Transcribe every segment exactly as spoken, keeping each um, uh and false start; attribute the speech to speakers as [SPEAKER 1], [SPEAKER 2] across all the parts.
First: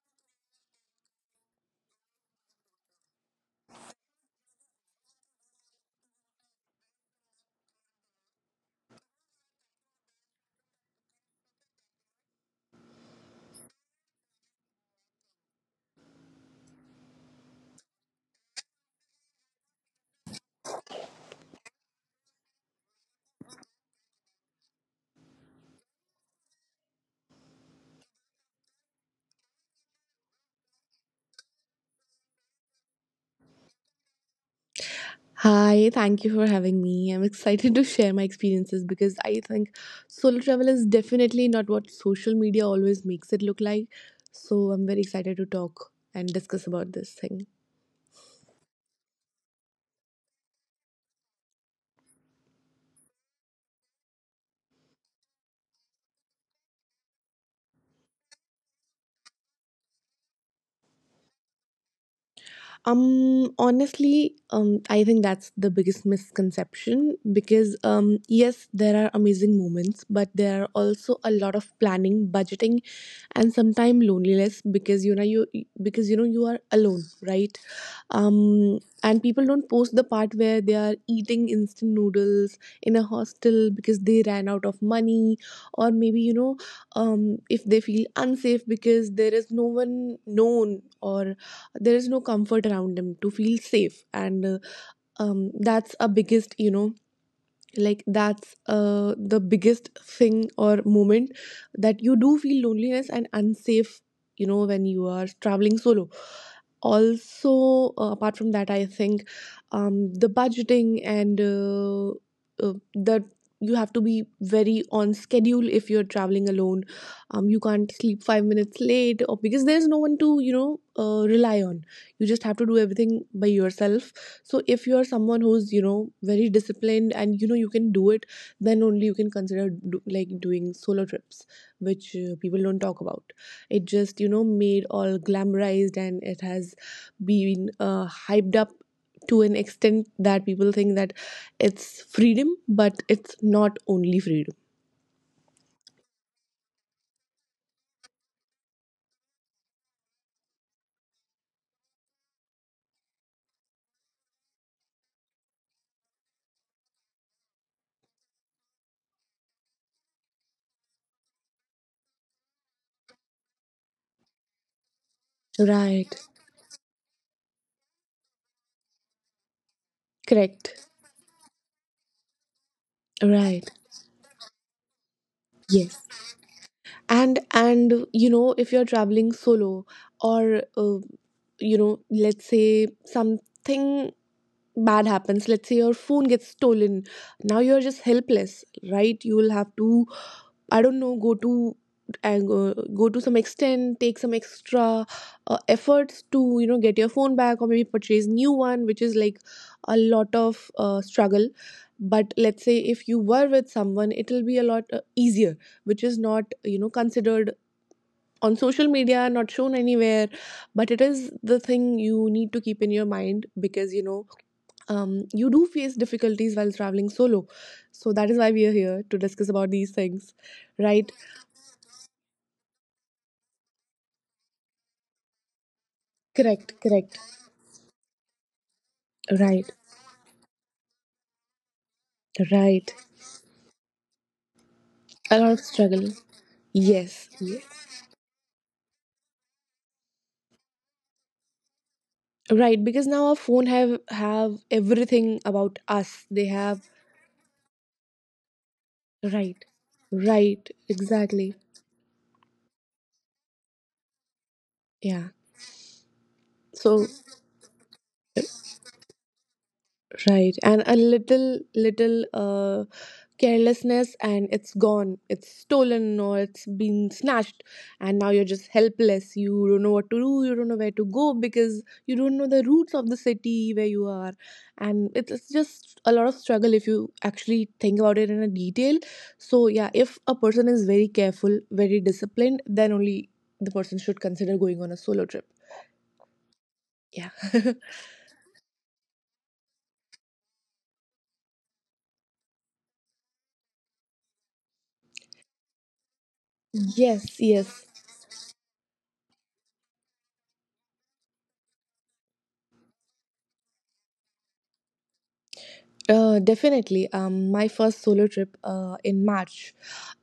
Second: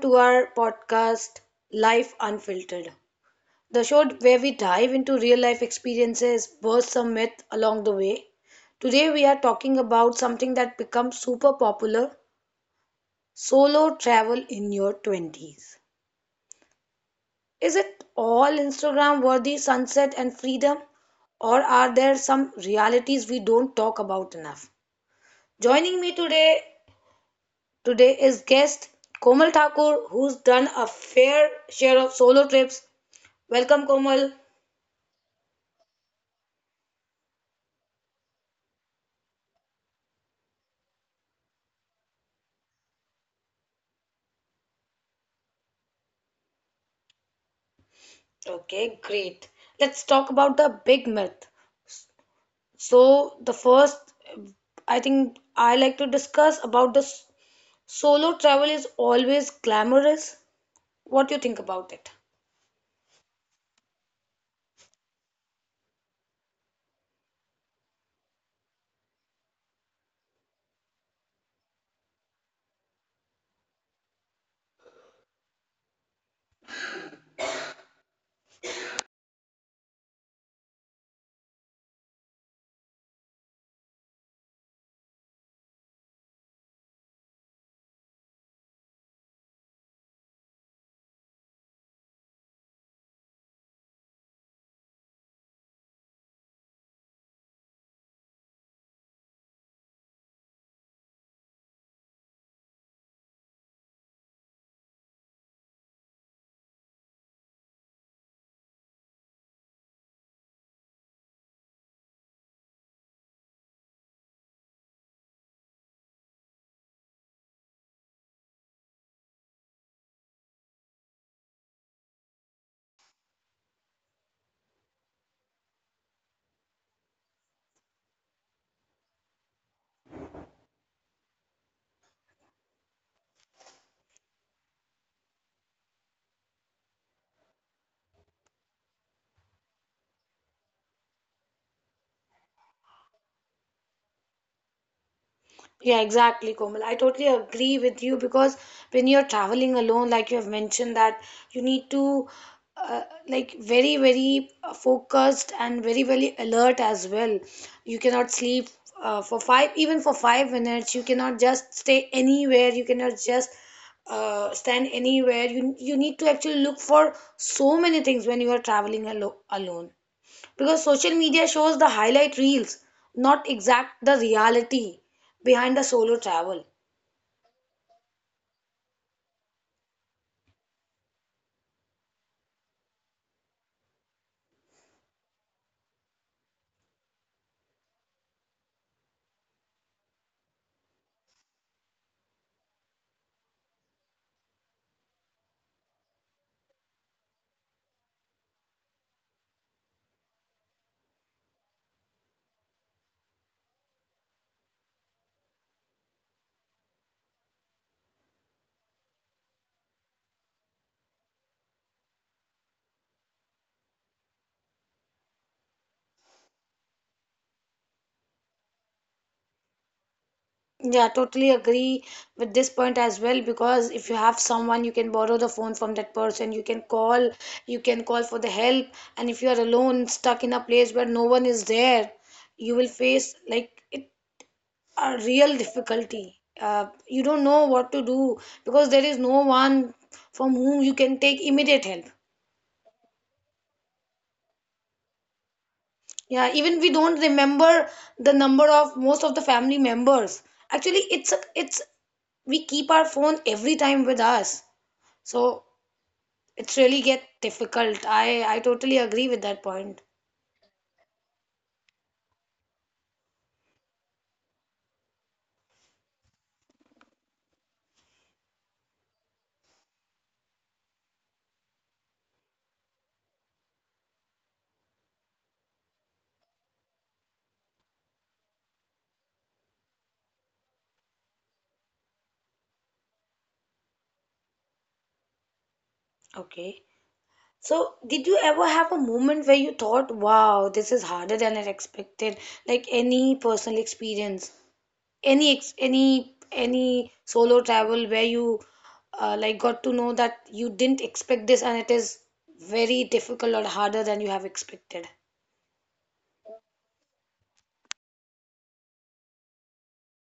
[SPEAKER 1] to our podcast, Life Unfiltered, the show where we dive into real life experiences, burst some myth along the way. Today, we are talking about something that becomes super popular solo travel in your twenties. Is it all Instagram worthy sunset and freedom, or are there some realities we don't talk about enough? Joining me today Today is guest Komal Thakur, who's done a fair share of solo trips. Welcome, Komal.
[SPEAKER 2] Hi, thank you for having me. I'm excited to share my experiences because I think solo travel is definitely not what social media always makes it look like. So I'm very excited to talk and discuss about this thing.
[SPEAKER 1] Okay, great. Let's talk about the big myth. So, the first I think I like to discuss about the s- solo travel is always glamorous. What do you think about it?
[SPEAKER 2] Um, honestly, um, I think that's the biggest misconception because, um, yes, there are amazing moments, but there are also a lot of planning, budgeting, and sometimes loneliness because you know you because you know you are alone, right? Um, and people don't post the part where they are eating instant noodles in a hostel because they ran out of money, or maybe you know, um, if they feel unsafe because there is no one known or there is no comfort around them to feel safe and uh, um, that's a biggest you know like that's uh, the biggest thing or moment that you do feel loneliness and unsafe, you know, when you are traveling solo. Also, uh, apart from that I think, um, the budgeting, and, uh, uh, that you have to be very on schedule if you're traveling alone. Um, you can't sleep five minutes late, or because there's no one to, you know, uh, rely on. You just have to do everything by yourself. So if you're someone who's, you know, very disciplined and you know you can do it, then only you can consider do, like doing solo trips, which uh, people don't talk about. It just, you know, made all glamorized, and it has been uh, hyped up to an extent that people think that it's freedom, but it's not only freedom.
[SPEAKER 1] Yeah, exactly, Komal. I totally agree with you because when you're traveling alone, like you have mentioned, that you need to uh, like very, very uh, focused and very, very alert as well. You cannot sleep uh, for five, even for five minutes. You cannot just stay anywhere. You cannot just uh, stand anywhere. You you need
[SPEAKER 2] Right.
[SPEAKER 1] to actually look for so many things when you are traveling alo alone because
[SPEAKER 2] Correct.
[SPEAKER 1] social media shows the highlight reels, not
[SPEAKER 2] Right.
[SPEAKER 1] exact the reality behind the
[SPEAKER 2] Yes.
[SPEAKER 1] solo travel.
[SPEAKER 2] and and you know, if you're traveling solo, or uh, you know, let's say something bad happens, let's say your phone gets stolen, now you're just helpless, right? You will have to, I don't know, go to and uh, go to some extent, take some extra uh, efforts to, you know, get your phone back, or maybe purchase new one, which is like a lot of uh, struggle. But let's say if you were with someone, it will be a lot uh, easier, which is not, you know, considered on social media, not shown anywhere, but it is the thing you need to keep in your mind because, you know, um, you do face difficulties while traveling solo. So that is why we are here to discuss about these things,
[SPEAKER 1] Yeah,
[SPEAKER 2] right?
[SPEAKER 1] totally agree with this point as well because if you have someone, you can borrow the phone from that person, you can
[SPEAKER 2] Correct, correct.
[SPEAKER 1] call, you can call for the help, and if you are
[SPEAKER 2] Right,
[SPEAKER 1] alone, stuck in a place where no one is there, you will
[SPEAKER 2] right.
[SPEAKER 1] face like it, a
[SPEAKER 2] A lot
[SPEAKER 1] real
[SPEAKER 2] of struggle.
[SPEAKER 1] difficulty. Uh, you
[SPEAKER 2] Yes,
[SPEAKER 1] don't know
[SPEAKER 2] yes.
[SPEAKER 1] what to do because there is no one from whom you can take immediate help.
[SPEAKER 2] Right, because now our phone have have everything about us, they
[SPEAKER 1] Yeah, even
[SPEAKER 2] have.
[SPEAKER 1] we don't remember the number of most of the
[SPEAKER 2] Right,
[SPEAKER 1] family members.
[SPEAKER 2] right,
[SPEAKER 1] Actually, it's a,
[SPEAKER 2] exactly.
[SPEAKER 1] it's we keep our phone every time with us.
[SPEAKER 2] Yeah.
[SPEAKER 1] So it's really
[SPEAKER 2] So.
[SPEAKER 1] get difficult. I I totally agree with that point.
[SPEAKER 2] Right. And a little, little uh, carelessness, and it's gone. It's stolen or it's been snatched. And now you're just helpless. You don't know what to do. You don't know where to go because you don't know the roots of the city where you are. And it's it's just a lot of struggle if you actually think about it in a detail. So, yeah, if a person is very careful, very disciplined, then only the person should consider going on a solo trip.
[SPEAKER 1] Okay.
[SPEAKER 2] Yeah.
[SPEAKER 1] So did you ever have a moment where you thought, wow, this is harder than I expected? Like any personal experience? Any ex- any any
[SPEAKER 2] Yes,
[SPEAKER 1] solo
[SPEAKER 2] yes.
[SPEAKER 1] travel where you uh, like got to know that you didn't expect this and it is very difficult or harder than you have expected.
[SPEAKER 2] Uh, definitely. Um, my first solo trip uh, in March,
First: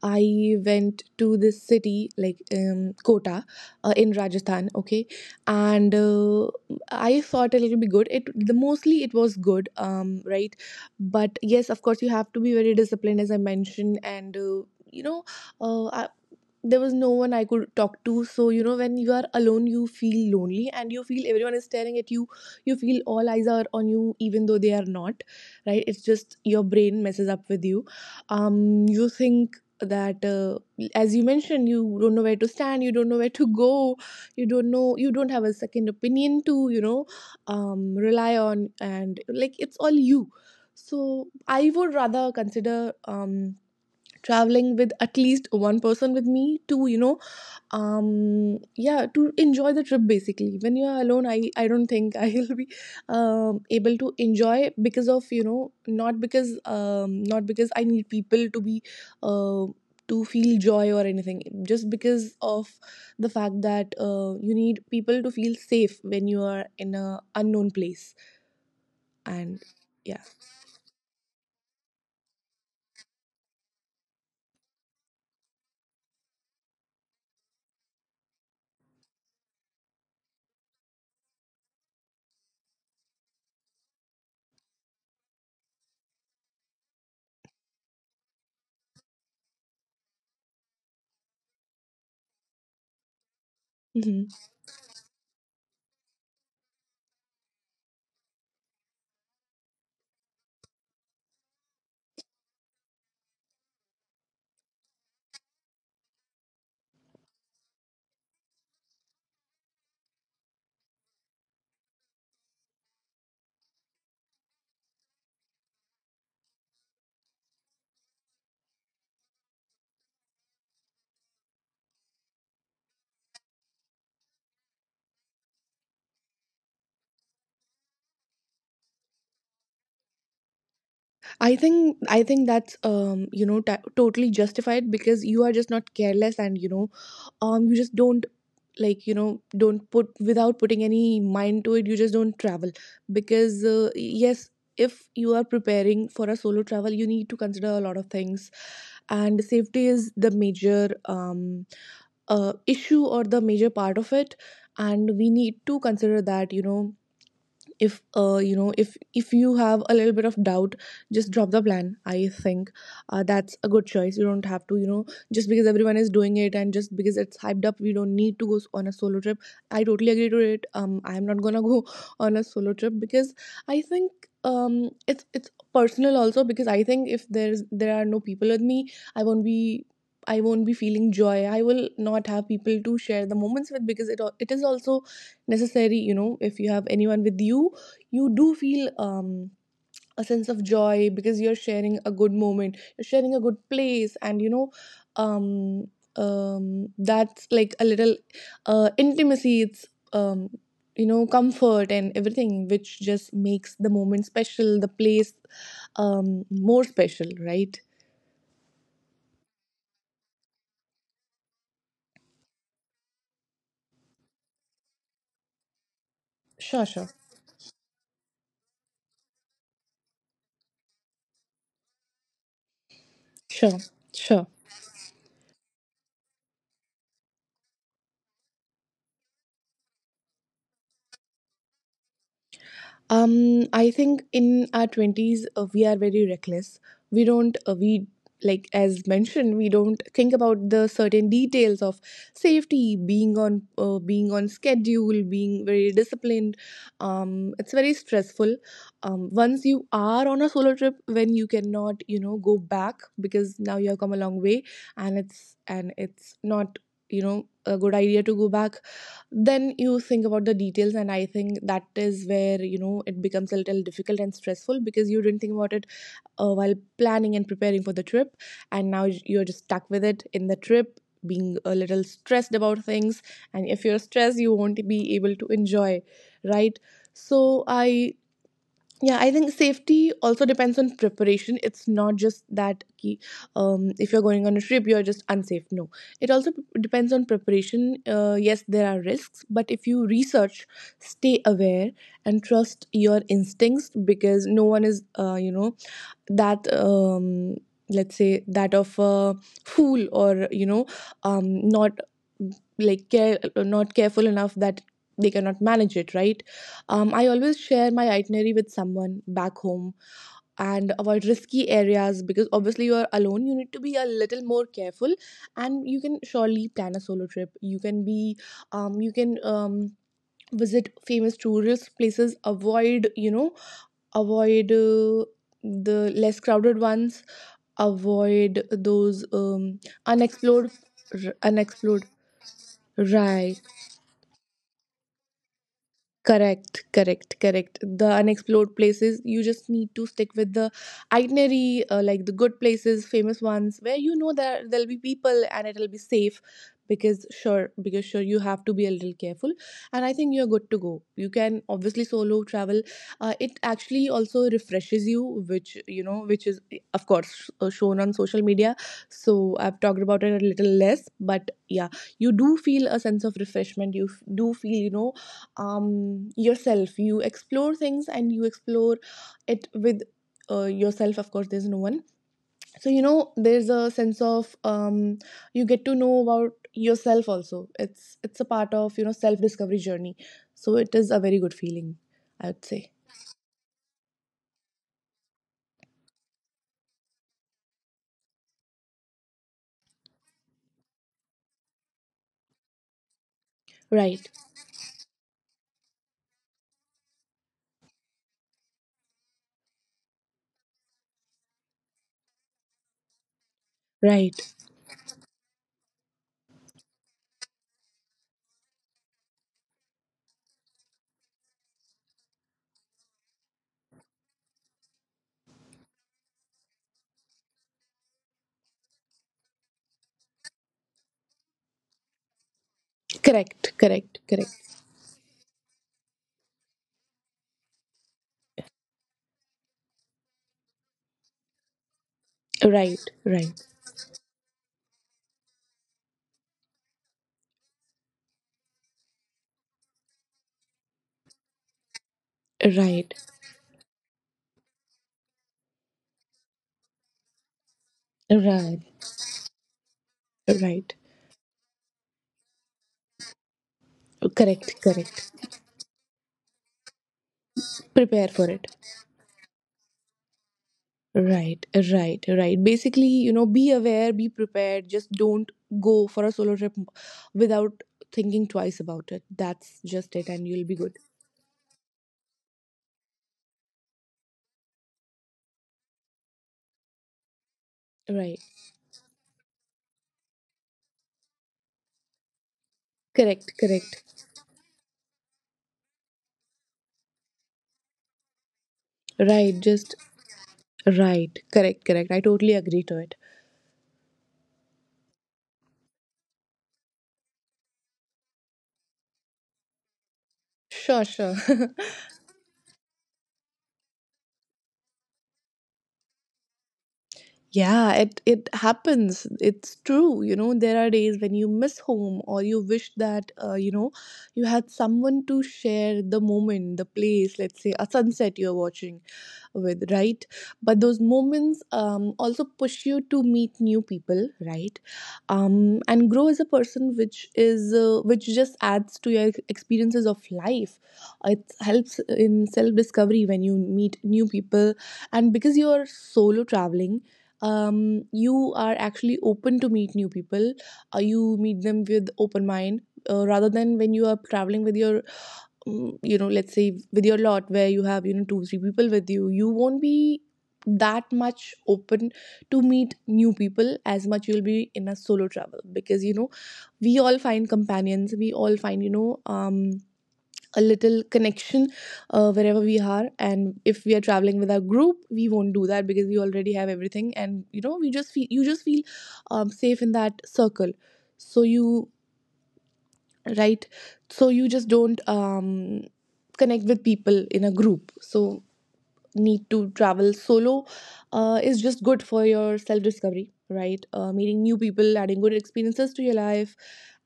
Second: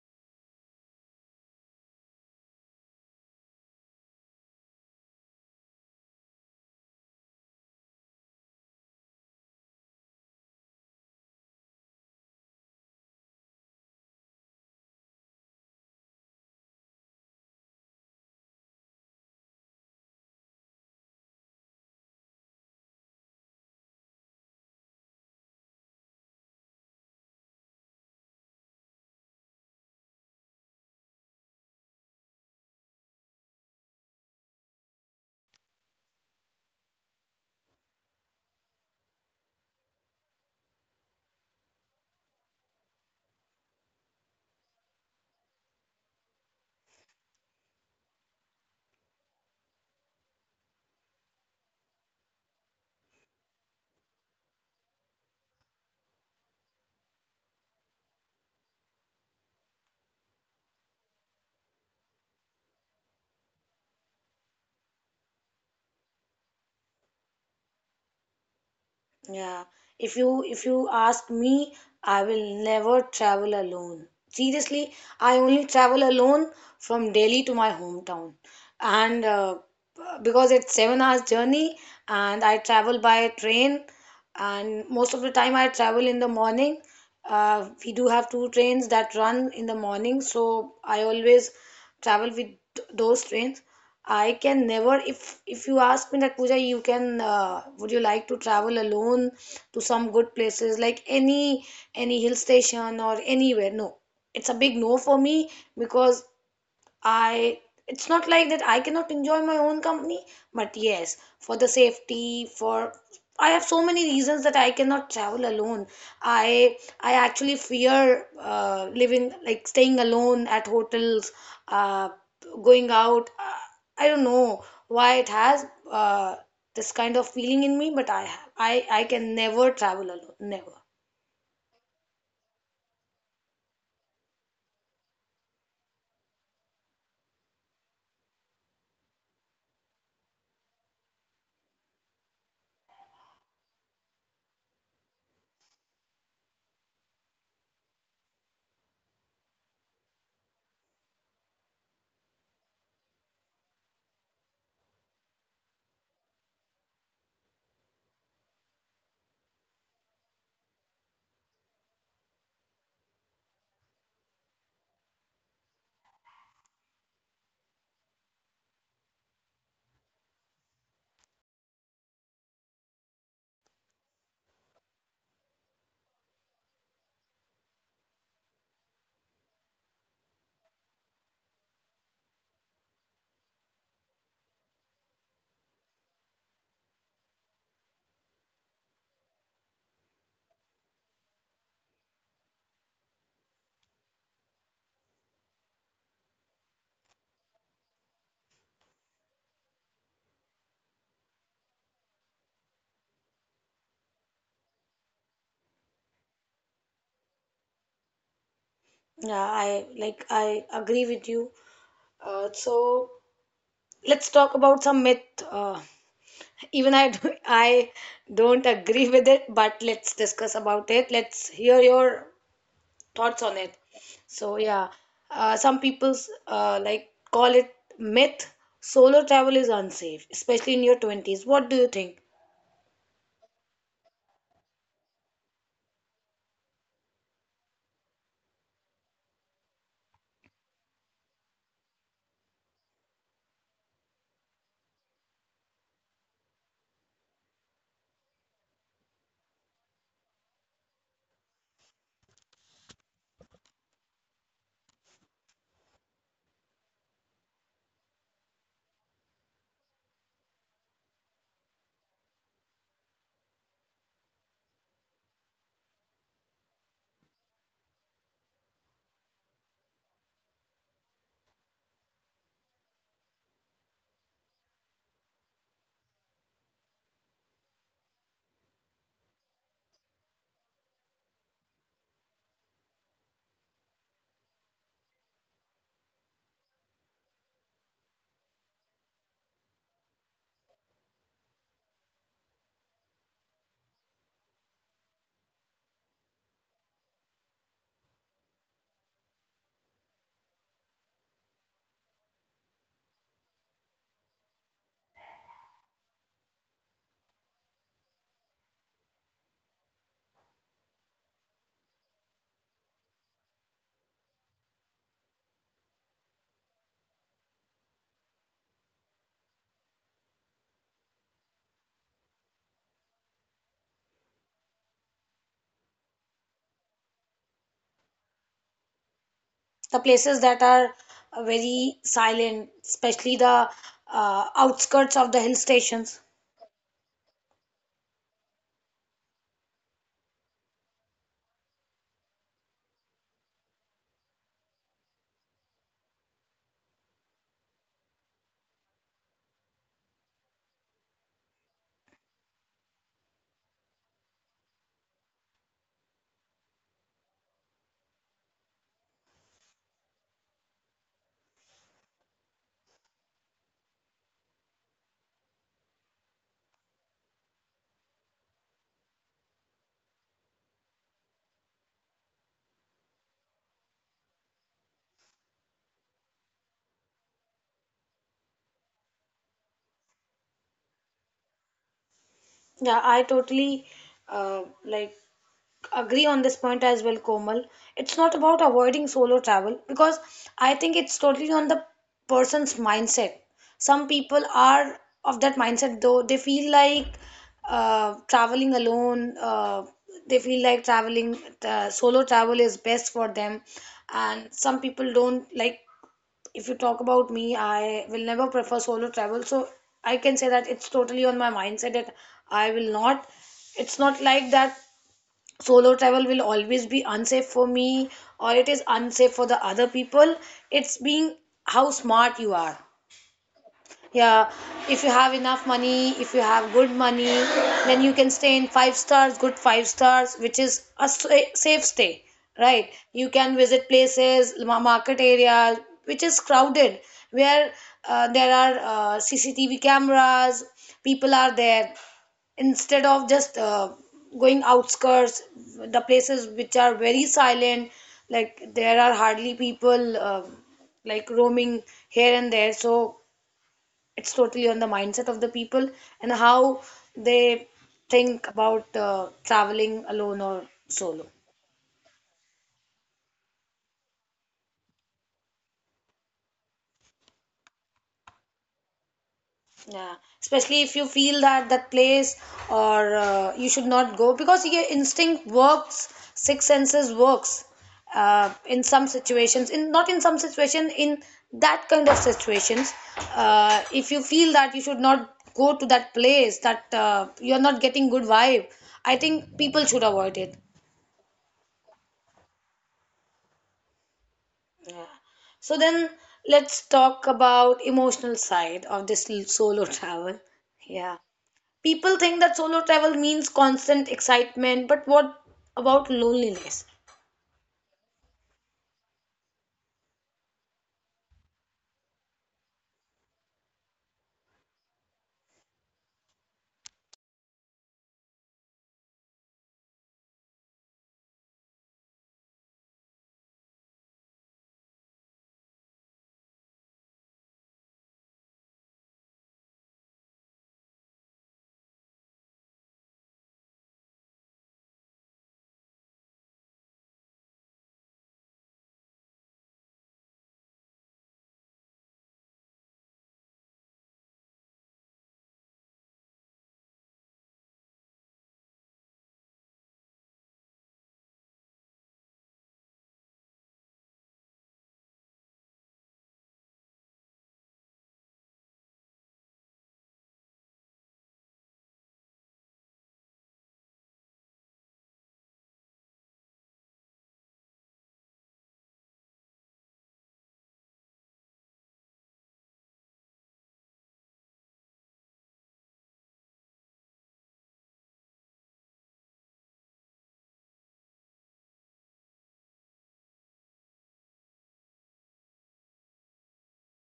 [SPEAKER 2] I went to this city like, um, Kota, uh, in Rajasthan. Okay, and uh, I thought it'll be good. It the Mostly it was good. Um, right, but yes, of course you have to be very disciplined, as I mentioned, and uh, you know, uh, I, there was no one I could talk to. So, you know, when you are alone, you feel lonely and you feel everyone is staring at you. You feel all eyes are on you, even though they are not, right? It's just your brain messes up with you. Um, you think that uh, as you mentioned, you don't know where to stand, you don't know where to go, you don't know you don't have a second opinion to, you know, um, rely on, and like it's all you. So I would rather consider, um, traveling with at least one person with me to, you know, um yeah, to enjoy the trip. Basically, when you are alone, i i don't think I'll be um able to enjoy because of, you know, not because, um not because I need people to be, uh, to feel joy or anything, just because of the fact that, uh, you need people to feel safe when you are in a unknown place. And
[SPEAKER 1] Yeah. If
[SPEAKER 2] yeah.
[SPEAKER 1] you if you ask me, I will never travel alone. Seriously, I only travel alone from Delhi to my hometown. And uh, Because it's seven hours journey and I travel by train and most of the time I travel in the morning. Uh, we do have two trains that run in the morning, so I always travel with th- those trains.
[SPEAKER 2] Mhm.
[SPEAKER 1] I can never, if if you ask me that, Pooja, you can, uh, would you like to travel alone to some good places like any any hill station or anywhere? No, it's a big no for me because I it's not like that I cannot enjoy my own company, but yes, for the safety, for I have so many reasons that I cannot travel alone. I I actually fear uh, living like staying alone at hotels, uh, going out. Uh, I don't know why it has uh, this kind of feeling in me, but I have I I can never travel alone, never.
[SPEAKER 2] I think I think that's, um you know, t- totally justified because you are just not careless, and you know, um you just don't, like, you know, don't put, without putting any mind to it, you just don't travel because, uh, yes, if you are preparing for a solo travel, you need to consider a lot of things, and safety is the major um uh, issue or the major part of it. And we need to consider that, you know, if, uh, you know, if if you have a little bit of doubt, just drop the plan, I think. Uh, that's a good choice. You don't have to, you know, just because everyone is doing it and just because it's hyped up, we don't need to go s- on a solo trip. I totally agree to it. um I'm not gonna go on a solo trip because I think, um it's it's personal also because I think if there's there are no people with me, i won't be I won't be feeling joy. I will not have people to share the moments with because it al- it is also necessary, you know, if you have anyone with you, you do feel, um, a sense of joy, because you're sharing a good moment, you're sharing a good place, and you know, um, um, that's like a little, uh, intimacy, it's, um, you know, comfort and everything, which just makes the moment special, the place, um, more special, right?
[SPEAKER 1] Yeah, I like I agree with you. Uh, so let's talk about some myth. Uh,
[SPEAKER 2] Sure,
[SPEAKER 1] Even
[SPEAKER 2] sure.
[SPEAKER 1] I do, I don't agree with it, but let's discuss about it. Let's hear your thoughts on it.
[SPEAKER 2] Sure, sure.
[SPEAKER 1] So yeah, uh, some people's uh, like call it myth. Solo travel is unsafe, especially in your twenties. What do you think?
[SPEAKER 2] Um, I think in our twenties, uh, we are very reckless. We don't, uh, we, like, as mentioned, we don't think about the certain details of safety, being on, uh, being on schedule, being very disciplined. Um, it's very stressful. Um, once you are on a solo trip, when you cannot, you know, go back because now you have come a long way, and it's, and it's not, you know, a good idea to go back, then you think about the details, and I think that is where, you know, it becomes a little difficult and stressful because you didn't think about it, uh, while planning and preparing for the trip, and now you're just stuck with it in the trip, being a little stressed about things, and if you're stressed, you won't be able to enjoy, right? So i yeah, I think safety also depends on preparation. It's not just that ki, um, if you're going on a trip, you're just unsafe. No, it also p- depends on preparation. Uh, yes, there are risks, but if you research, stay aware, and trust your instincts, because no one is, uh, you know, that, um, let's say, that of a fool, or you know, um, not like care not careful enough that they cannot manage it, right? um, I always share my itinerary with someone back home and avoid risky areas because obviously you are alone, you need to be a little more careful, and you can surely plan a solo trip. You can be um, you can, um, visit famous tourist places, avoid you know avoid uh, the less crowded ones, avoid those, um,
[SPEAKER 1] The places that
[SPEAKER 2] unexplored,
[SPEAKER 1] are
[SPEAKER 2] r-
[SPEAKER 1] uh,
[SPEAKER 2] unexplored,
[SPEAKER 1] very silent, especially
[SPEAKER 2] right?
[SPEAKER 1] the uh, outskirts of the hill stations.
[SPEAKER 2] Correct, correct, correct. The unexplored places, you just need to stick with the itinerary, uh, like the good places, famous ones, where you know that there'll be people and it'll be safe. Because sure, because sure, you have to be a little careful, and I think you're good to go. You can obviously solo travel. Uh, it actually also refreshes you, which you know, which is of course, uh, shown on social media. So I've talked about it a little less, but yeah, you do feel a sense of refreshment. You f- do feel, you know, um yourself, you explore things, and you explore it with, uh, yourself, of course, there's no one, so you know, there's a sense of, um you get to know about yourself also. It's it's a part of, you know, self discovery journey, so it is a very good feeling, I would say.
[SPEAKER 1] Yeah, I totally uh, like agree on this point as well, Komal. It's not about avoiding solo travel because I think it's totally on the person's mindset. Some
[SPEAKER 2] Right,
[SPEAKER 1] people are of that mindset though they feel like uh, traveling alone. Uh, they feel like traveling uh, solo travel is best for them,
[SPEAKER 2] right.
[SPEAKER 1] and some people don't like. If you talk about me, I will never prefer solo travel. So I can say that it's totally on my mindset that I will not it's not like that solo travel will always be unsafe for me or it is unsafe for the other people, it's being how smart you are.
[SPEAKER 2] Correct, correct,
[SPEAKER 1] Yeah,
[SPEAKER 2] correct.
[SPEAKER 1] if you have enough money, if you have good money, then you can stay in five stars, good five stars, which is a sa- safe stay, right?
[SPEAKER 2] Right,
[SPEAKER 1] You
[SPEAKER 2] right,
[SPEAKER 1] can visit places, ma- market areas which is crowded where uh, there are uh, CCTV cameras, people are there, instead
[SPEAKER 2] right,
[SPEAKER 1] of just uh, going outskirts, the places which are very silent, like
[SPEAKER 2] right,
[SPEAKER 1] there are hardly people uh,
[SPEAKER 2] right.
[SPEAKER 1] like roaming here and there. So it's totally
[SPEAKER 2] Correct,
[SPEAKER 1] on the
[SPEAKER 2] correct.
[SPEAKER 1] mindset of the people and how they
[SPEAKER 2] Prepare for
[SPEAKER 1] think
[SPEAKER 2] it.
[SPEAKER 1] about uh, traveling alone or solo.
[SPEAKER 2] Right, right, right. Basically, you know, be aware, be prepared. Just don't go for a solo trip without thinking twice about it. That's just
[SPEAKER 1] Yeah,
[SPEAKER 2] it, and you'll be
[SPEAKER 1] especially
[SPEAKER 2] good.
[SPEAKER 1] if you feel that that place or uh, you should not go because your instinct works, six senses works
[SPEAKER 2] Right,
[SPEAKER 1] uh, in some situations. In not in some situation, in that kind of situations,
[SPEAKER 2] correct,
[SPEAKER 1] uh,
[SPEAKER 2] correct.
[SPEAKER 1] if you feel that you should not go to that place, that uh, you are not getting good vibe, I
[SPEAKER 2] Right,
[SPEAKER 1] think people
[SPEAKER 2] just
[SPEAKER 1] should avoid it.
[SPEAKER 2] right, correct, correct. I totally agree to it.
[SPEAKER 1] Yeah. So then let's talk about emotional side of this l- solo travel.
[SPEAKER 2] Sure,
[SPEAKER 1] Yeah.
[SPEAKER 2] sure.
[SPEAKER 1] People think that solo travel means constant excitement, but what about loneliness?
[SPEAKER 2] Yeah, it it happens. It's true. You know, there are days when you miss home or you wish that uh, you know you had someone to share the moment, the place. Let's say a sunset you're watching with, right? But those moments um, also push you to meet new people, right? Um, and grow as a person, which is uh, which just adds to your experiences of life. It helps in self discovery when you meet new people, and because you are solo traveling, um, you are actually open to meet new people. Uh, you meet them with open mind, uh, rather than when you are traveling with your, um, you know, let's say with your lot, where you have, you know, two three people with you. You won't be that much open to meet new people as much you'll be in a solo travel, because you know, we all find companions, we all find, you know um a little connection uh, wherever we are. And if we are traveling with our group, we won't do that, because we already have everything. And you know, we just feel you just feel um, safe in that circle. So you, right, so you just don't um, connect with people in a group, so need to travel solo uh, is just good for your self discovery, right? Uh, meeting new people, adding good experiences to your life,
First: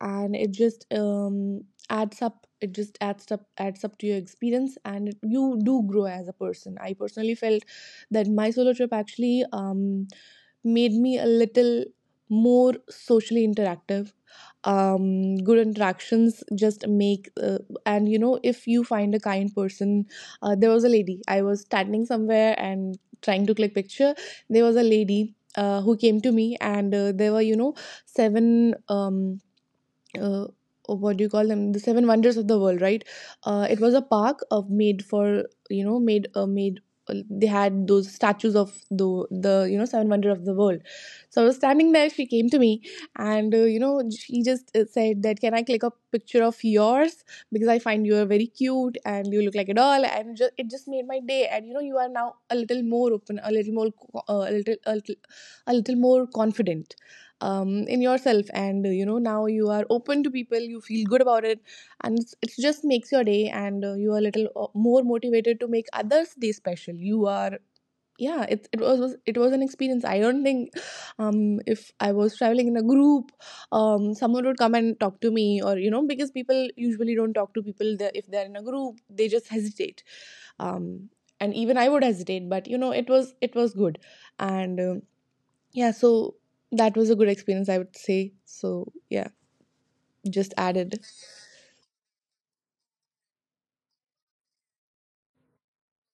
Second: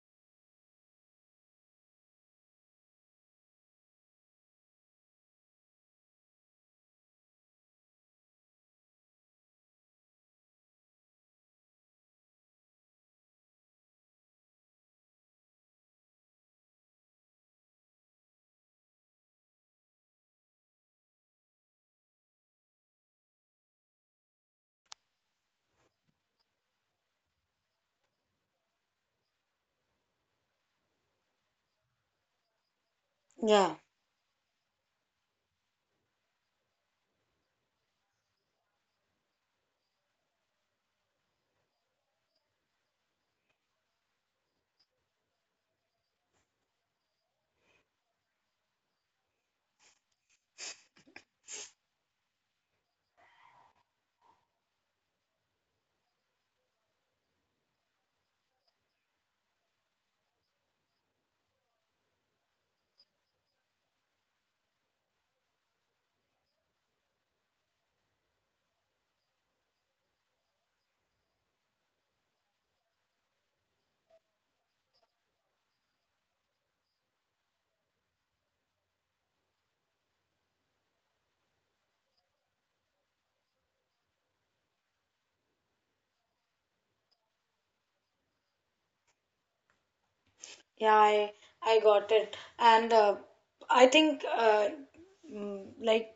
[SPEAKER 2] and it just um, adds up. It just adds up, adds up to your experience, and you do grow as a person. I personally felt that my solo trip actually um, made me a little more socially interactive. Um good interactions just make, uh, and you know, if you find a kind person. Uh, there was a lady, I was standing somewhere and trying to click picture. There was a lady uh, who came to me, and uh, there were, you know, seven, um, uh, what do you call them, the seven wonders of the world, right? Uh,
[SPEAKER 1] Yeah.
[SPEAKER 2] it was a park of made for, you know, made uh, made uh, they had those statues of the the you know, seven wonder of the world. So I was standing there, she came to me, and uh, you know, she just uh, said that, can I click a picture of yours, because I find you are very cute and you look like a doll. And just, it just made my day. And you know, you are now a little more open, a little more co- uh, a little a little, a little more confident um, in yourself. And uh, you know, now you are open to people, you feel good about it. And it's, it just makes your day. And uh, you are a little uh, more motivated to make others day special. You are, yeah, it, it was was- it was an experience. I don't think um if I was traveling in a group, um someone would come and talk to me. Or you know, because people usually don't talk to people that, if they're in a group, they just hesitate. um and even I would hesitate, but you know, it was, it was good. And um, yeah, so that was a good experience, I would say. So yeah, just
[SPEAKER 1] Yeah,
[SPEAKER 2] added.
[SPEAKER 1] I I got it, and uh, I think uh, mm, like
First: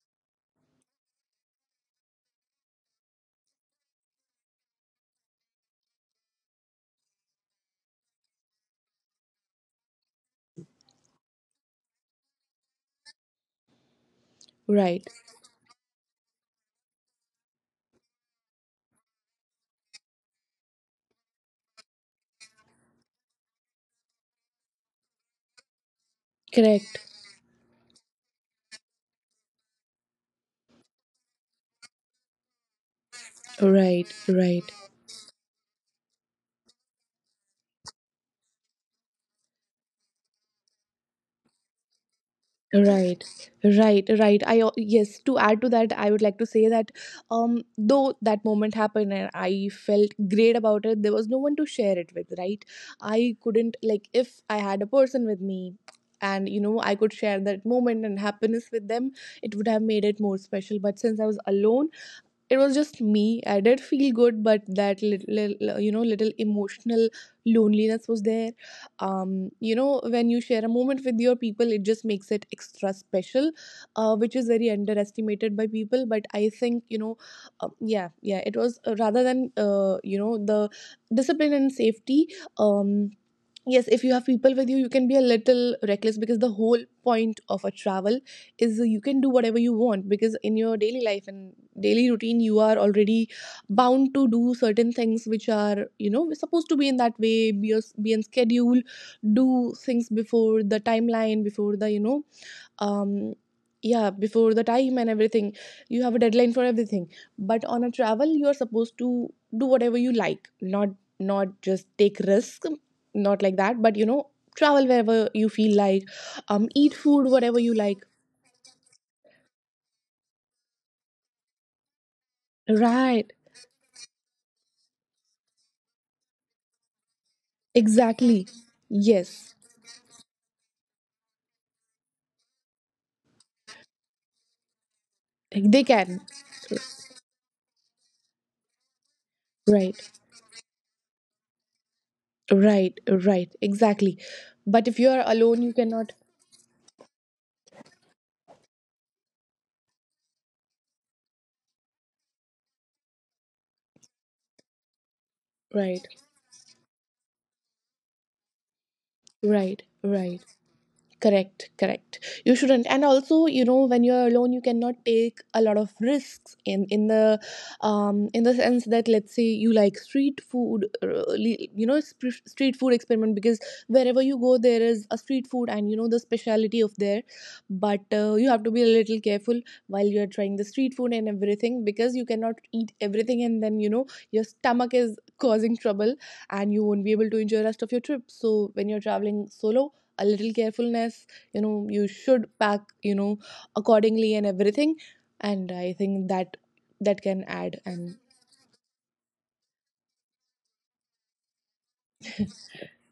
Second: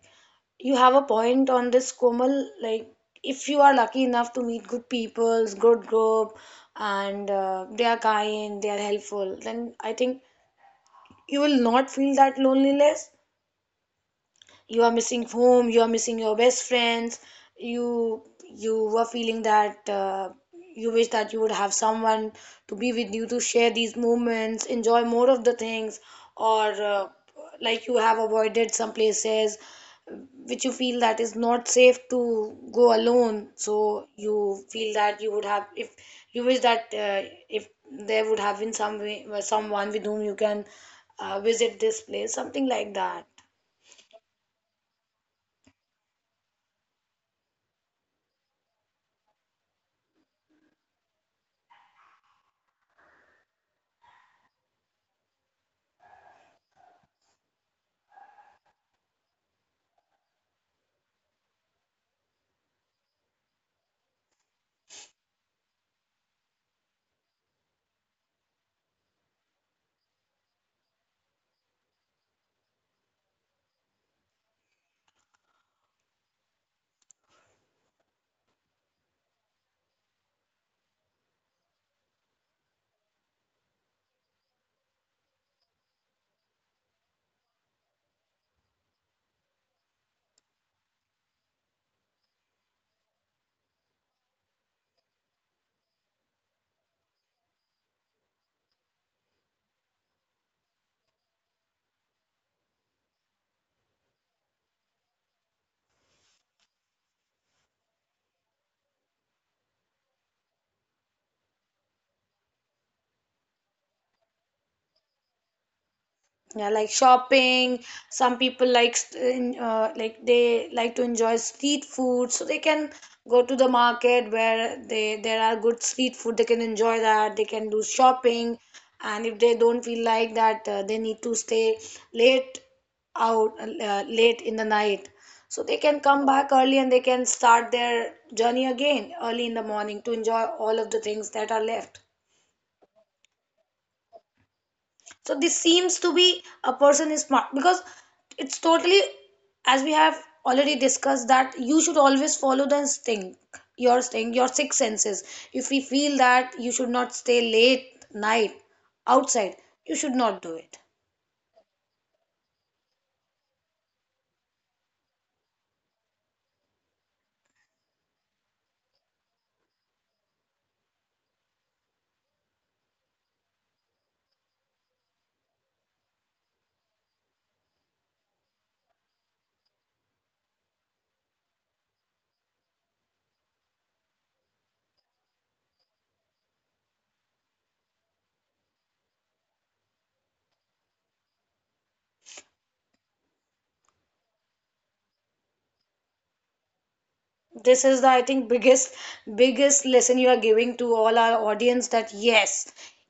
[SPEAKER 1] you have a point on this, Komal. Like if you are lucky enough to meet good people, good group, and uh, they are kind, they are helpful, then I think you will not feel that loneliness. You are
[SPEAKER 2] Right.
[SPEAKER 1] missing home, you are missing your best friends, you you were feeling that uh, you wish that you would have someone to be with you to share these moments, enjoy more of the things, or
[SPEAKER 2] Correct.
[SPEAKER 1] uh, like you have avoided some places which you feel that is not safe to go alone, so
[SPEAKER 2] Right.
[SPEAKER 1] you
[SPEAKER 2] Right.
[SPEAKER 1] feel that you would have if you wish that uh, if there would have been some way, someone with whom you can uh, visit this place, something like
[SPEAKER 2] Right.
[SPEAKER 1] that.
[SPEAKER 2] Right. Right. I al- yes, to add to that, I would like to say that, um though that moment happened and I felt great about it, there was no one to share it with, right? I couldn't, like, if I had a person with me, and you know, I could share that moment and happiness with them, it would have made it more special. But since I was alone, it was just me. I did feel good, but that little, you know, little emotional loneliness was there. um you know, when you share a moment with your people, it just makes it extra special, uh, which is very underestimated by people. But I think, you know, uh, yeah yeah it was, uh, rather than uh, you know, the discipline and safety. um yes, if you have people with you, you can be a little reckless, because the whole point of a travel is you can do whatever you want. Because in your daily life and daily routine, you are already bound to do certain things which are, you know, we're supposed to be in that way, be, a, be on schedule, do things before the timeline, before the, you know um yeah, before the time and everything. You have a deadline for everything, but on a travel you are supposed to do whatever you like. Not, not just take risk, not like that, but you know, travel wherever you feel like.
[SPEAKER 1] Yeah,
[SPEAKER 2] Um
[SPEAKER 1] like
[SPEAKER 2] eat food whatever
[SPEAKER 1] shopping.
[SPEAKER 2] you like.
[SPEAKER 1] Some people like st- in, uh, like they like to enjoy street food, so they can
[SPEAKER 2] Right.
[SPEAKER 1] go to the market where they there are good street food, they can enjoy that, they can do
[SPEAKER 2] Exactly.
[SPEAKER 1] shopping. And if they
[SPEAKER 2] Yes.
[SPEAKER 1] don't feel like that uh, they need to stay late out uh, late in the night, so
[SPEAKER 2] Like,
[SPEAKER 1] they
[SPEAKER 2] they
[SPEAKER 1] can
[SPEAKER 2] can.
[SPEAKER 1] come back early and they can start their journey again early in the
[SPEAKER 2] Right.
[SPEAKER 1] morning to enjoy all of the things that are left.
[SPEAKER 2] Right. Right. Exactly. But if you are
[SPEAKER 1] So this
[SPEAKER 2] alone, you
[SPEAKER 1] seems
[SPEAKER 2] cannot.
[SPEAKER 1] to be a person is smart because it's totally, as we have already discussed, that you should always follow the instinct, your thing, your six senses. If we
[SPEAKER 2] Right.
[SPEAKER 1] feel that you should not stay late night outside,
[SPEAKER 2] Right.
[SPEAKER 1] you should
[SPEAKER 2] Right.
[SPEAKER 1] not do it.
[SPEAKER 2] Correct, correct. You shouldn't. And also, you know, when you're alone, you cannot take a lot of risks in, in the um in the sense that, let's say you like street food, uh, you know, sp- street food experiment. Because wherever you go, there is a street food, and you know the speciality of there. But uh, you have to be a little careful while you're trying the street food and everything, because you cannot eat everything and then, you know, your stomach is causing trouble, and you won't be able to enjoy the rest of your trip. So when you're traveling solo, a little carefulness, you know, you should pack, you know, accordingly and everything. And I think that that can add.
[SPEAKER 1] This is the
[SPEAKER 2] And
[SPEAKER 1] I think biggest biggest lesson you are giving to all our audience, that yes,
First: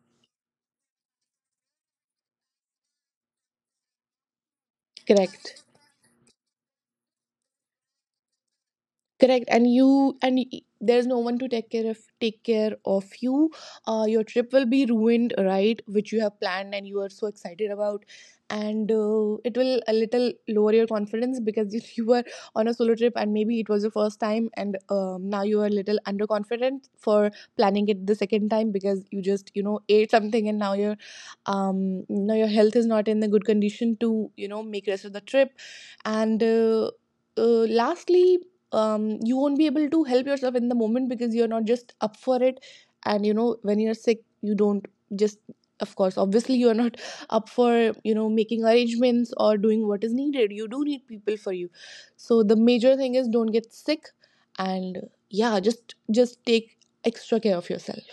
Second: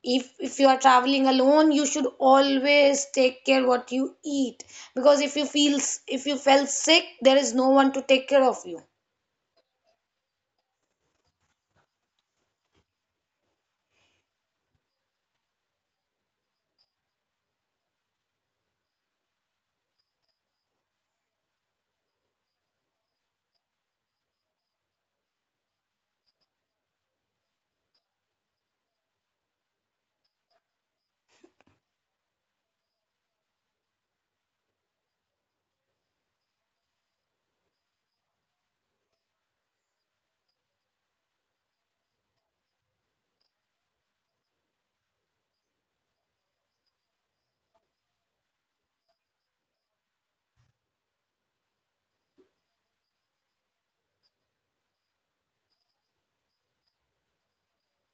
[SPEAKER 1] if if you are traveling alone, you should always take care what you eat, because if you
[SPEAKER 2] correct,
[SPEAKER 1] feel if you felt sick, there is no one to take care of you.
[SPEAKER 2] correct. And you, and y- there's no one to take care of take care of you. Uh, your trip will be ruined, right, which you have planned and you are so excited about. And uh, it will a little lower your confidence, because if you were on a solo trip, and maybe it was your first time, and um, now you are a little underconfident for planning it the second time, because you just, you know, ate something, and now your, um now your health is not in the good condition to, you know, make rest of the trip. And uh, uh, lastly, um, you won't be able to help yourself in the moment, because you're not just up for it. And you know, when you're sick, you don't just, of course, obviously, you're not up for, you know, making arrangements or doing what is needed. You do need people for you. So the major thing is don't get sick, and yeah, just just take extra care of yourself.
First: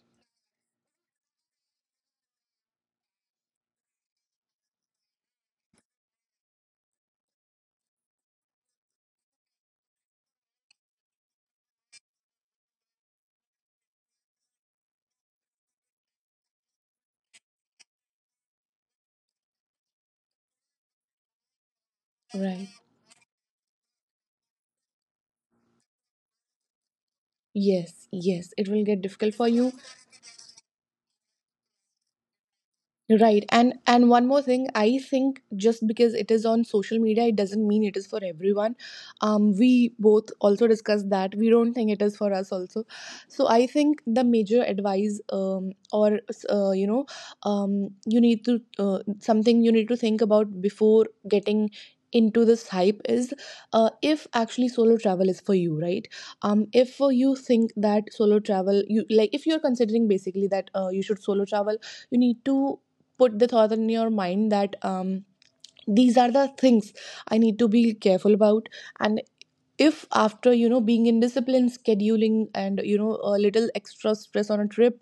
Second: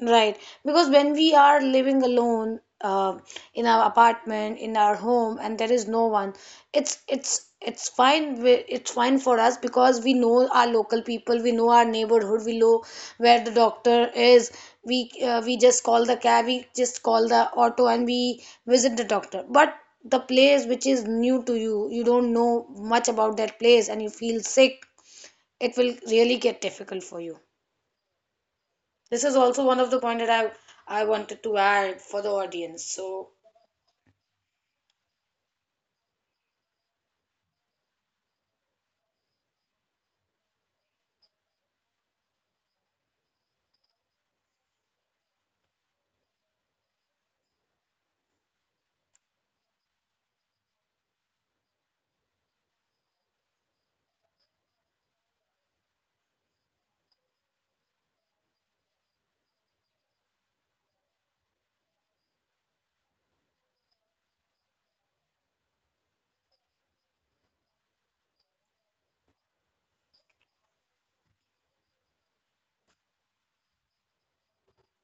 [SPEAKER 1] Right, because when we are living alone uh, in our apartment, in our home, and there is no one, it's it's it's fine. wi- It's fine for us because we know our local people, we know our neighborhood, we know where the doctor is. We uh, we just call the cab, we just call the auto, and we visit the doctor. But the place which is new to you, you don't know
[SPEAKER 2] Right.
[SPEAKER 1] much about that place, and you feel sick. It will really get difficult for you.
[SPEAKER 2] Yes, yes, it will get
[SPEAKER 1] This is
[SPEAKER 2] difficult for
[SPEAKER 1] also
[SPEAKER 2] you.
[SPEAKER 1] one of the point that I I wanted to add for the audience. So
[SPEAKER 2] Right. And and one more thing, I think just because it is on social media, it doesn't mean it is for everyone. Um, we both also discussed that we don't think it is for us also. So I think the major advice, um, or uh, you know, um, you need to, uh, something you need to think about before getting into this hype is, uh, if actually solo travel is for you, right? Um if for you think that solo travel, you like, if you're considering basically that uh, you should solo travel, you need to put the thought in your mind that, um, these are the things I need to be careful about. And if, after, you know, being indisciplined scheduling, and you know, a little extra stress on a trip